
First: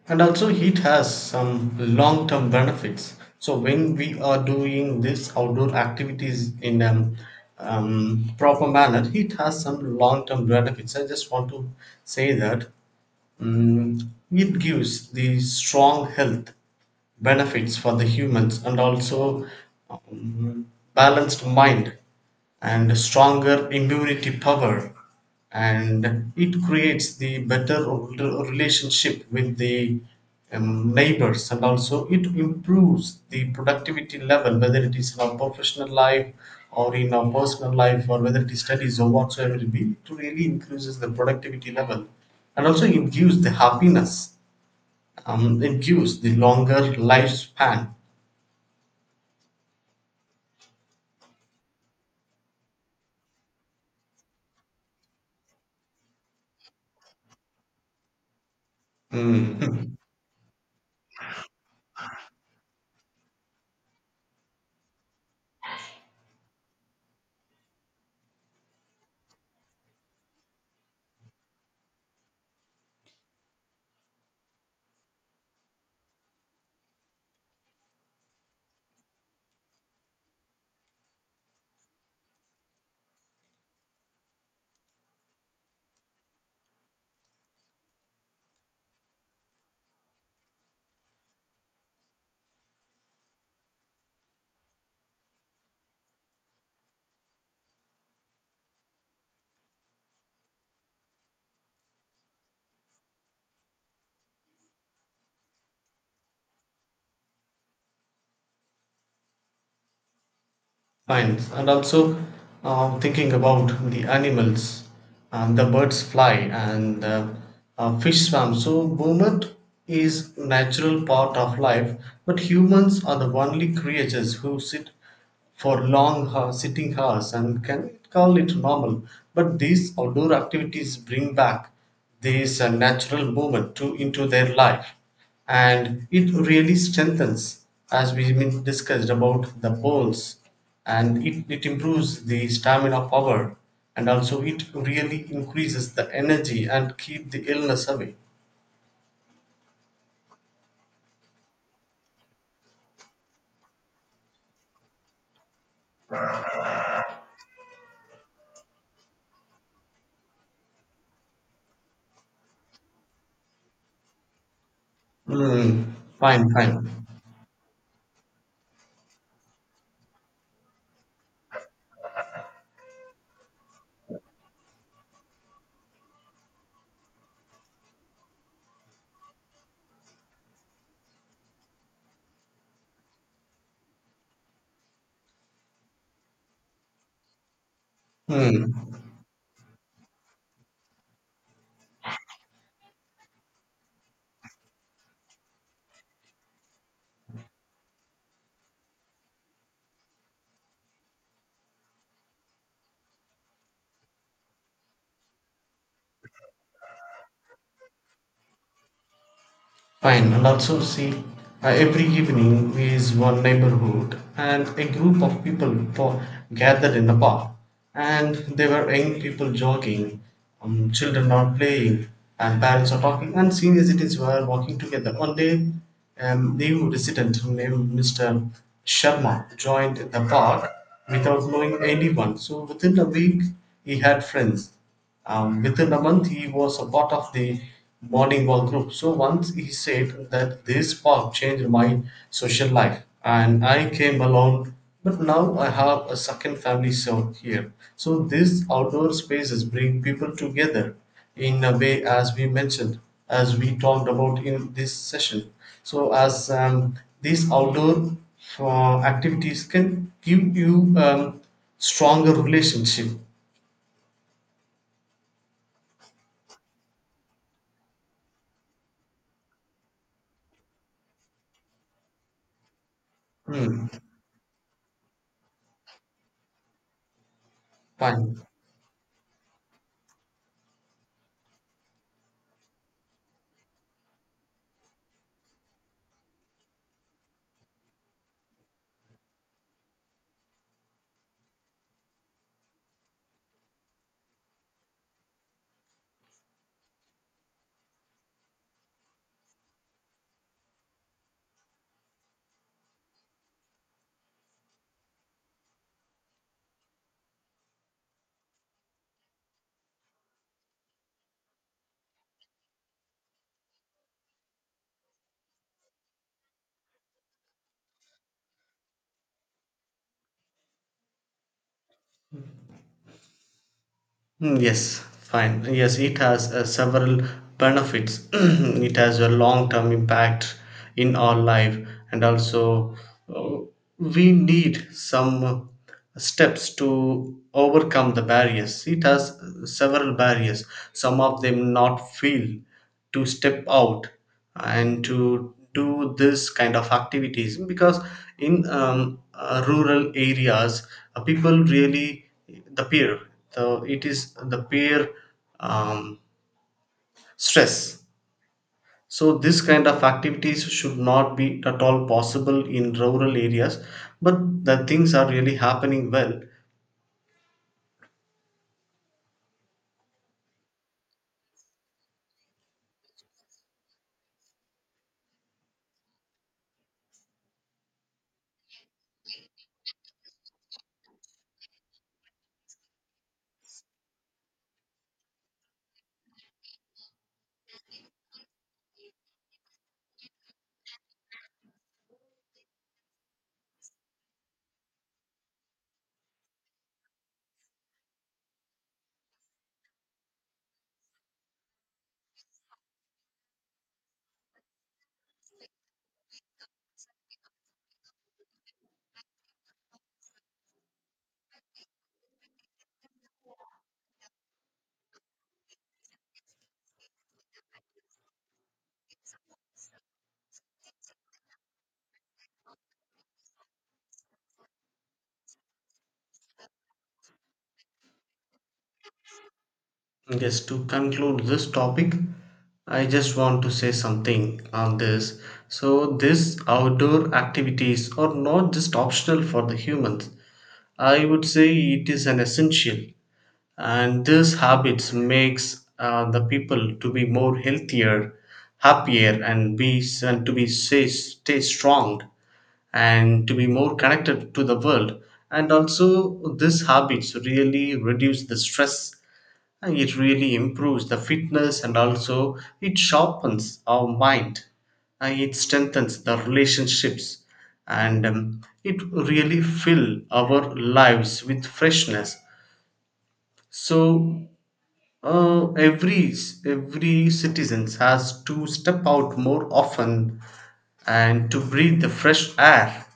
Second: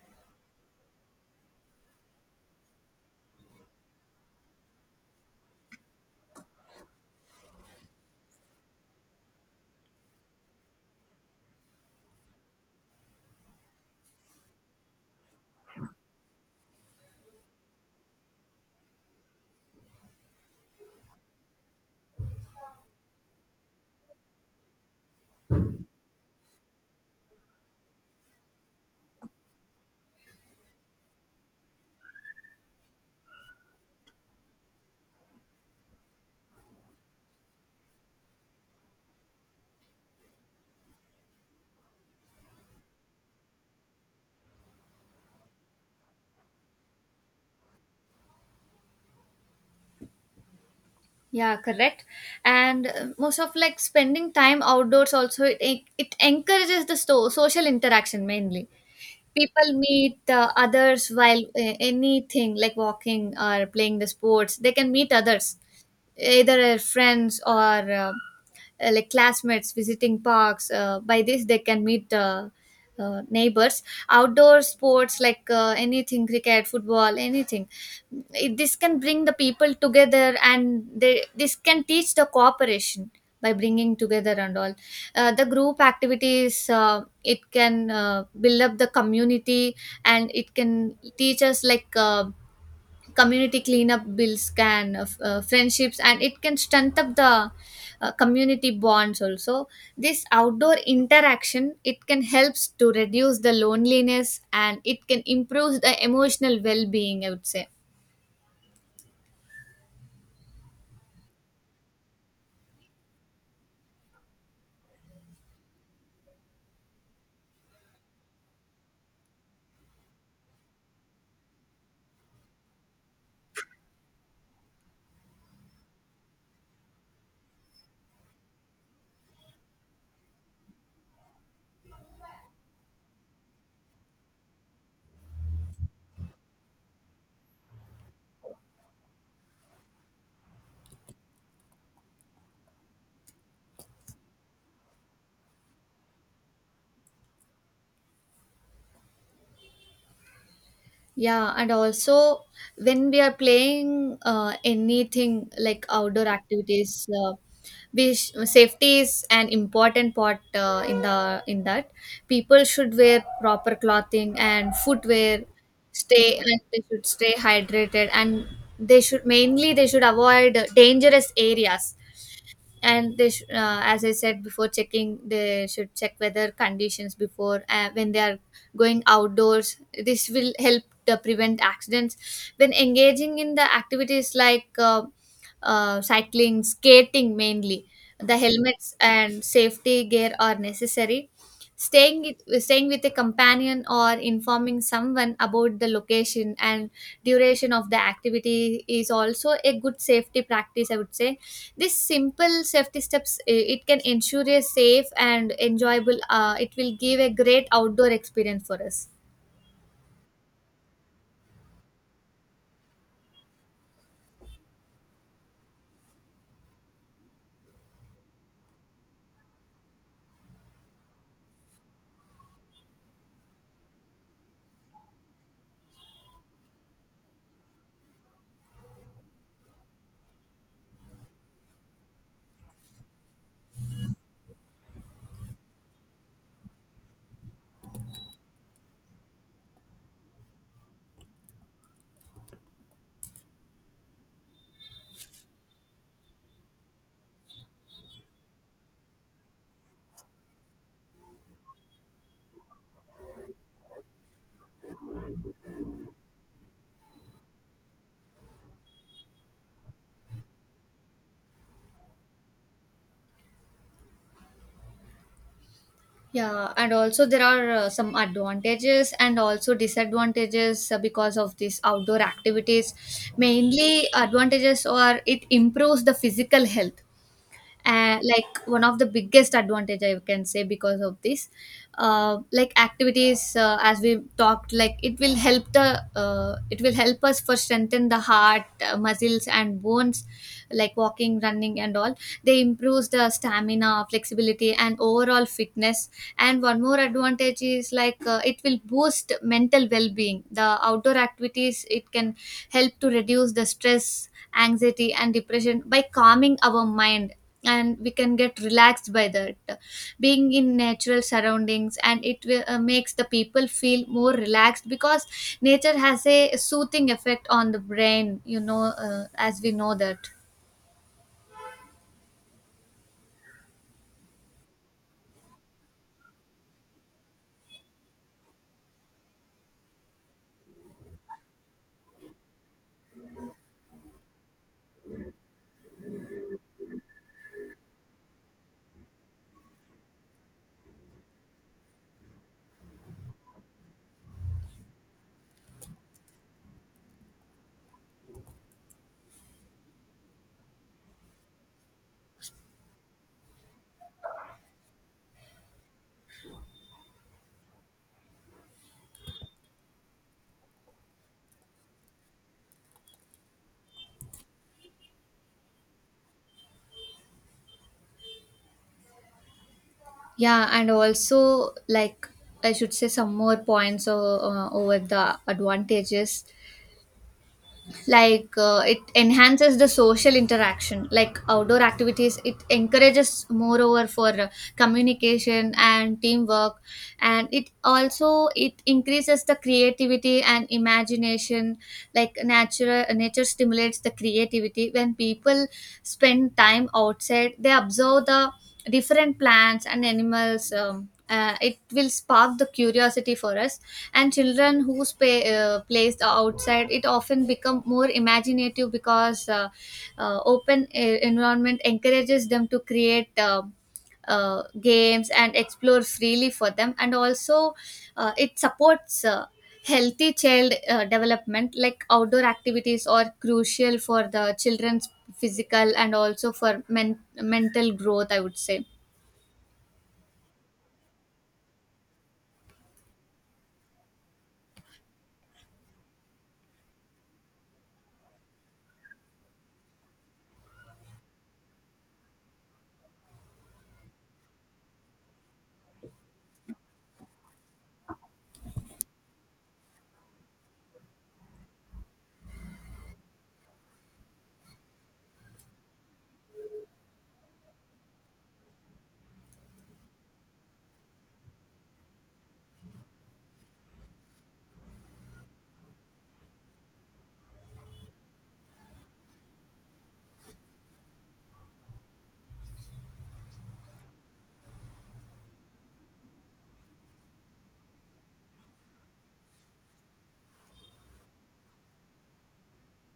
[SPEAKER 2] And also, heat has some long term benefits. So, when we are doing these outdoor activities in a proper manner, heat has some long term benefits. I just want to say that, mm, it gives the strong health benefits for the humans, and also, um, balanced mind and stronger immunity power, and it creates the better relationship with the neighbors. And also it improves the productivity level whether it is in our professional life or in our personal life, or whether it is studies or whatsoever it be, it really increases the productivity level. And also it gives the happiness, it gives the longer lifespan.
[SPEAKER 1] Yeah, correct. And most of like spending time outdoors also it it encourages the social interaction mainly. People meet others while anything like walking or playing the sports. They can meet others, either friends or like classmates visiting parks. By this, they can meet neighbors. Outdoor sports like anything, cricket, football, anything, this can bring the people together, and they this can teach the cooperation by bringing together and all. The group activities it can build up the community, and it can teach us like. Community cleanup bills can friendships, and it can strengthen up the community bonds also. This outdoor interaction it can helps to reduce the loneliness, and it can improve the emotional well-being, I would say.
[SPEAKER 2] Fine, and also, thinking about the animals, the birds fly, and fish swim. So movement is natural part of life, but humans are the only creatures who sit for sitting hours and can call it normal. But these outdoor activities bring back, there is a natural movement too into their life, and it really strengthens, as we discussed about the bones, and it improves the stamina power, and also it really increases the energy and keep the illness away.
[SPEAKER 1] Yeah, and also when we are playing anything like outdoor activities, safety is an important part in the in that. People should wear proper clothing and footwear,
[SPEAKER 2] Hmm.
[SPEAKER 1] stay
[SPEAKER 2] Fine,
[SPEAKER 1] and
[SPEAKER 2] fine.
[SPEAKER 1] they should stay hydrated, and they should mainly they should avoid dangerous areas. And as I said before checking, they should check weather conditions before when they are going outdoors. This will help to prevent accidents. When engaging in the activities like cycling, skating, mainly the helmets
[SPEAKER 2] Hmm.
[SPEAKER 1] and safety gear are necessary. staying Staying with a companion or informing someone about the location and duration of the activity is also a good safety practice, I would say. This simple safety steps it can ensure a safe and enjoyable. It will give a great outdoor experience for us.
[SPEAKER 2] Fine, and also see, every evening is one neighborhood, and a group of people for, gathered in a park, and there were young people jogging, children are playing, and parents are talking, and senior citizens were walking together. One day, new resident named Mr. Sharma joined the park without knowing anyone. So within a week, he had friends. Within a month, he was a part of the morning wall group. So once he said that this park changed my social life, and I came along. But now I have a second family so here. So these outdoor spaces bring people together in a way, as we mentioned, as we talked about in this session. So as, these outdoor activities can give you stronger relationship.
[SPEAKER 1] Yeah, and also there are some advantages and also disadvantages because of these outdoor activities.
[SPEAKER 2] Hmm,
[SPEAKER 1] Mainly, advantages are it improves the physical health,
[SPEAKER 2] fine.
[SPEAKER 1] like one of the biggest advantage I can say because of this like activities. As we talked, like it will help the it will help us for strengthen the heart, muscles and bones, like walking, running and all. They improves the stamina, flexibility, and overall fitness. And one more advantage is like it will boost mental well-being. The outdoor activities it can help to reduce the stress, anxiety, and depression by calming our mind, and we can get relaxed by that. Being in natural surroundings, and it will, makes the people feel more relaxed, because nature has a soothing effect on the brain, you know, as we know that.
[SPEAKER 2] Mm, yes, fine. Yes, it has several benefits. <clears throat> It has a long term impact in our life, and also uh, we need some steps to overcome the barriers. It has several barriers, some of them not feel to step out and to do this kind of activities because in rural areas, people really the peer, so it is the peer, um, stress. So this kind of activities should not be at all possible in rural areas, but the things are really happening well.
[SPEAKER 1] Yeah, and also like I should say some more points, over the advantages. Like it enhances the social interaction, like outdoor activities it encourages moreover for communication and teamwork. And it also it increases the creativity and imagination, like natural nature stimulates the creativity. When people spend time outside, they observe the different plants and animals, it will spark the curiosity for us. And children who placed outside it often become more imaginative, because open environment encourages them to create games and explore freely for them. And also it supports healthy child development, like outdoor activities are crucial for the children's physical and also for mental growth, I would say.
[SPEAKER 2] Yes, to conclude this topic, I just want to say something on this. So these outdoor activities are not just optional for the humans, I would say. It is an essential, and these habits makes the people to be more healthier, happier, and be, and to be stay, stay strong and to be more connected to the world. And also these habits really reduce the stress and it really improves the fitness, and also it sharpens our mind and it strengthens the relationships, and it really fill our lives with freshness. So Every every citizens has to step out more often and to breathe the fresh air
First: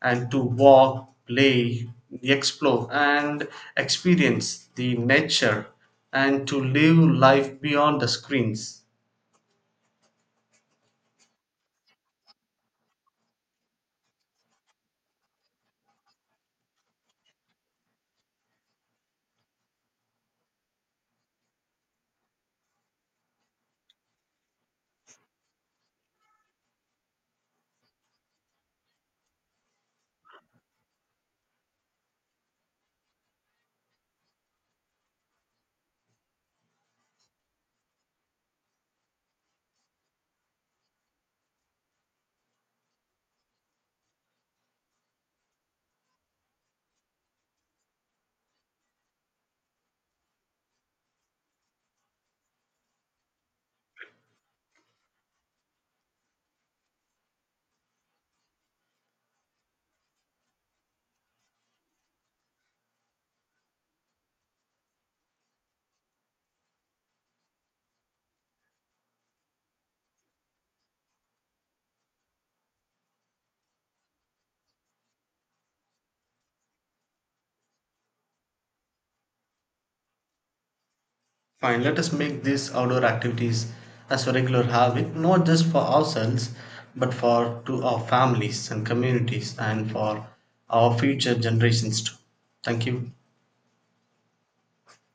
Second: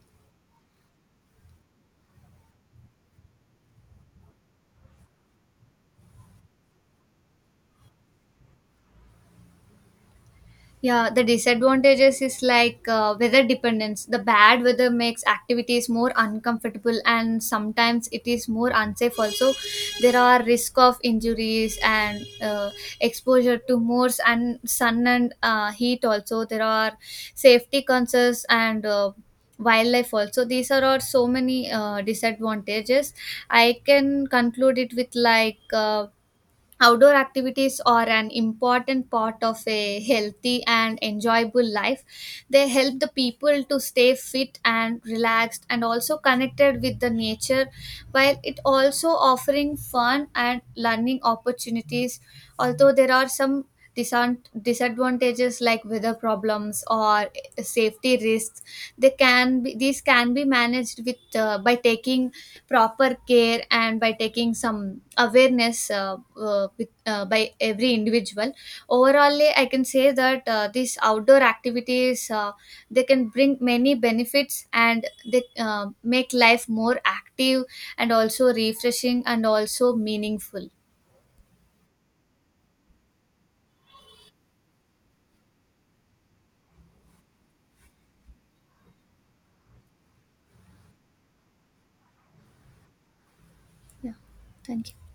[SPEAKER 2] and to walk, play, explore and experience the nature, and to live life beyond the screens.
[SPEAKER 1] Yeah, the disadvantages is like weather dependence. The bad weather makes activities more uncomfortable, and sometimes it is more unsafe also. There are risk of injuries, and exposure to more and sun and heat also. There are safety concerns and wildlife also. These are all so many disadvantages. I can conclude it with like outdoor activities are an important part of a healthy and enjoyable life. They help the people to stay fit and relaxed and also connected with the nature, while it also offering fun and learning opportunities. Although there are some disan- disadvantages like weather problems or safety risks, they can be these can be managed with by taking proper care and by taking some awareness by every individual. Overall I can say that these outdoor activities they can bring many benefits, and they make life more active and also refreshing and also meaningful.
[SPEAKER 2] Fine, let us make these outdoor activities as a regular habit, not just for ourselves, but for to our families and communities and for our future generations too. Thank you.
[SPEAKER 1] Yeah, thank you.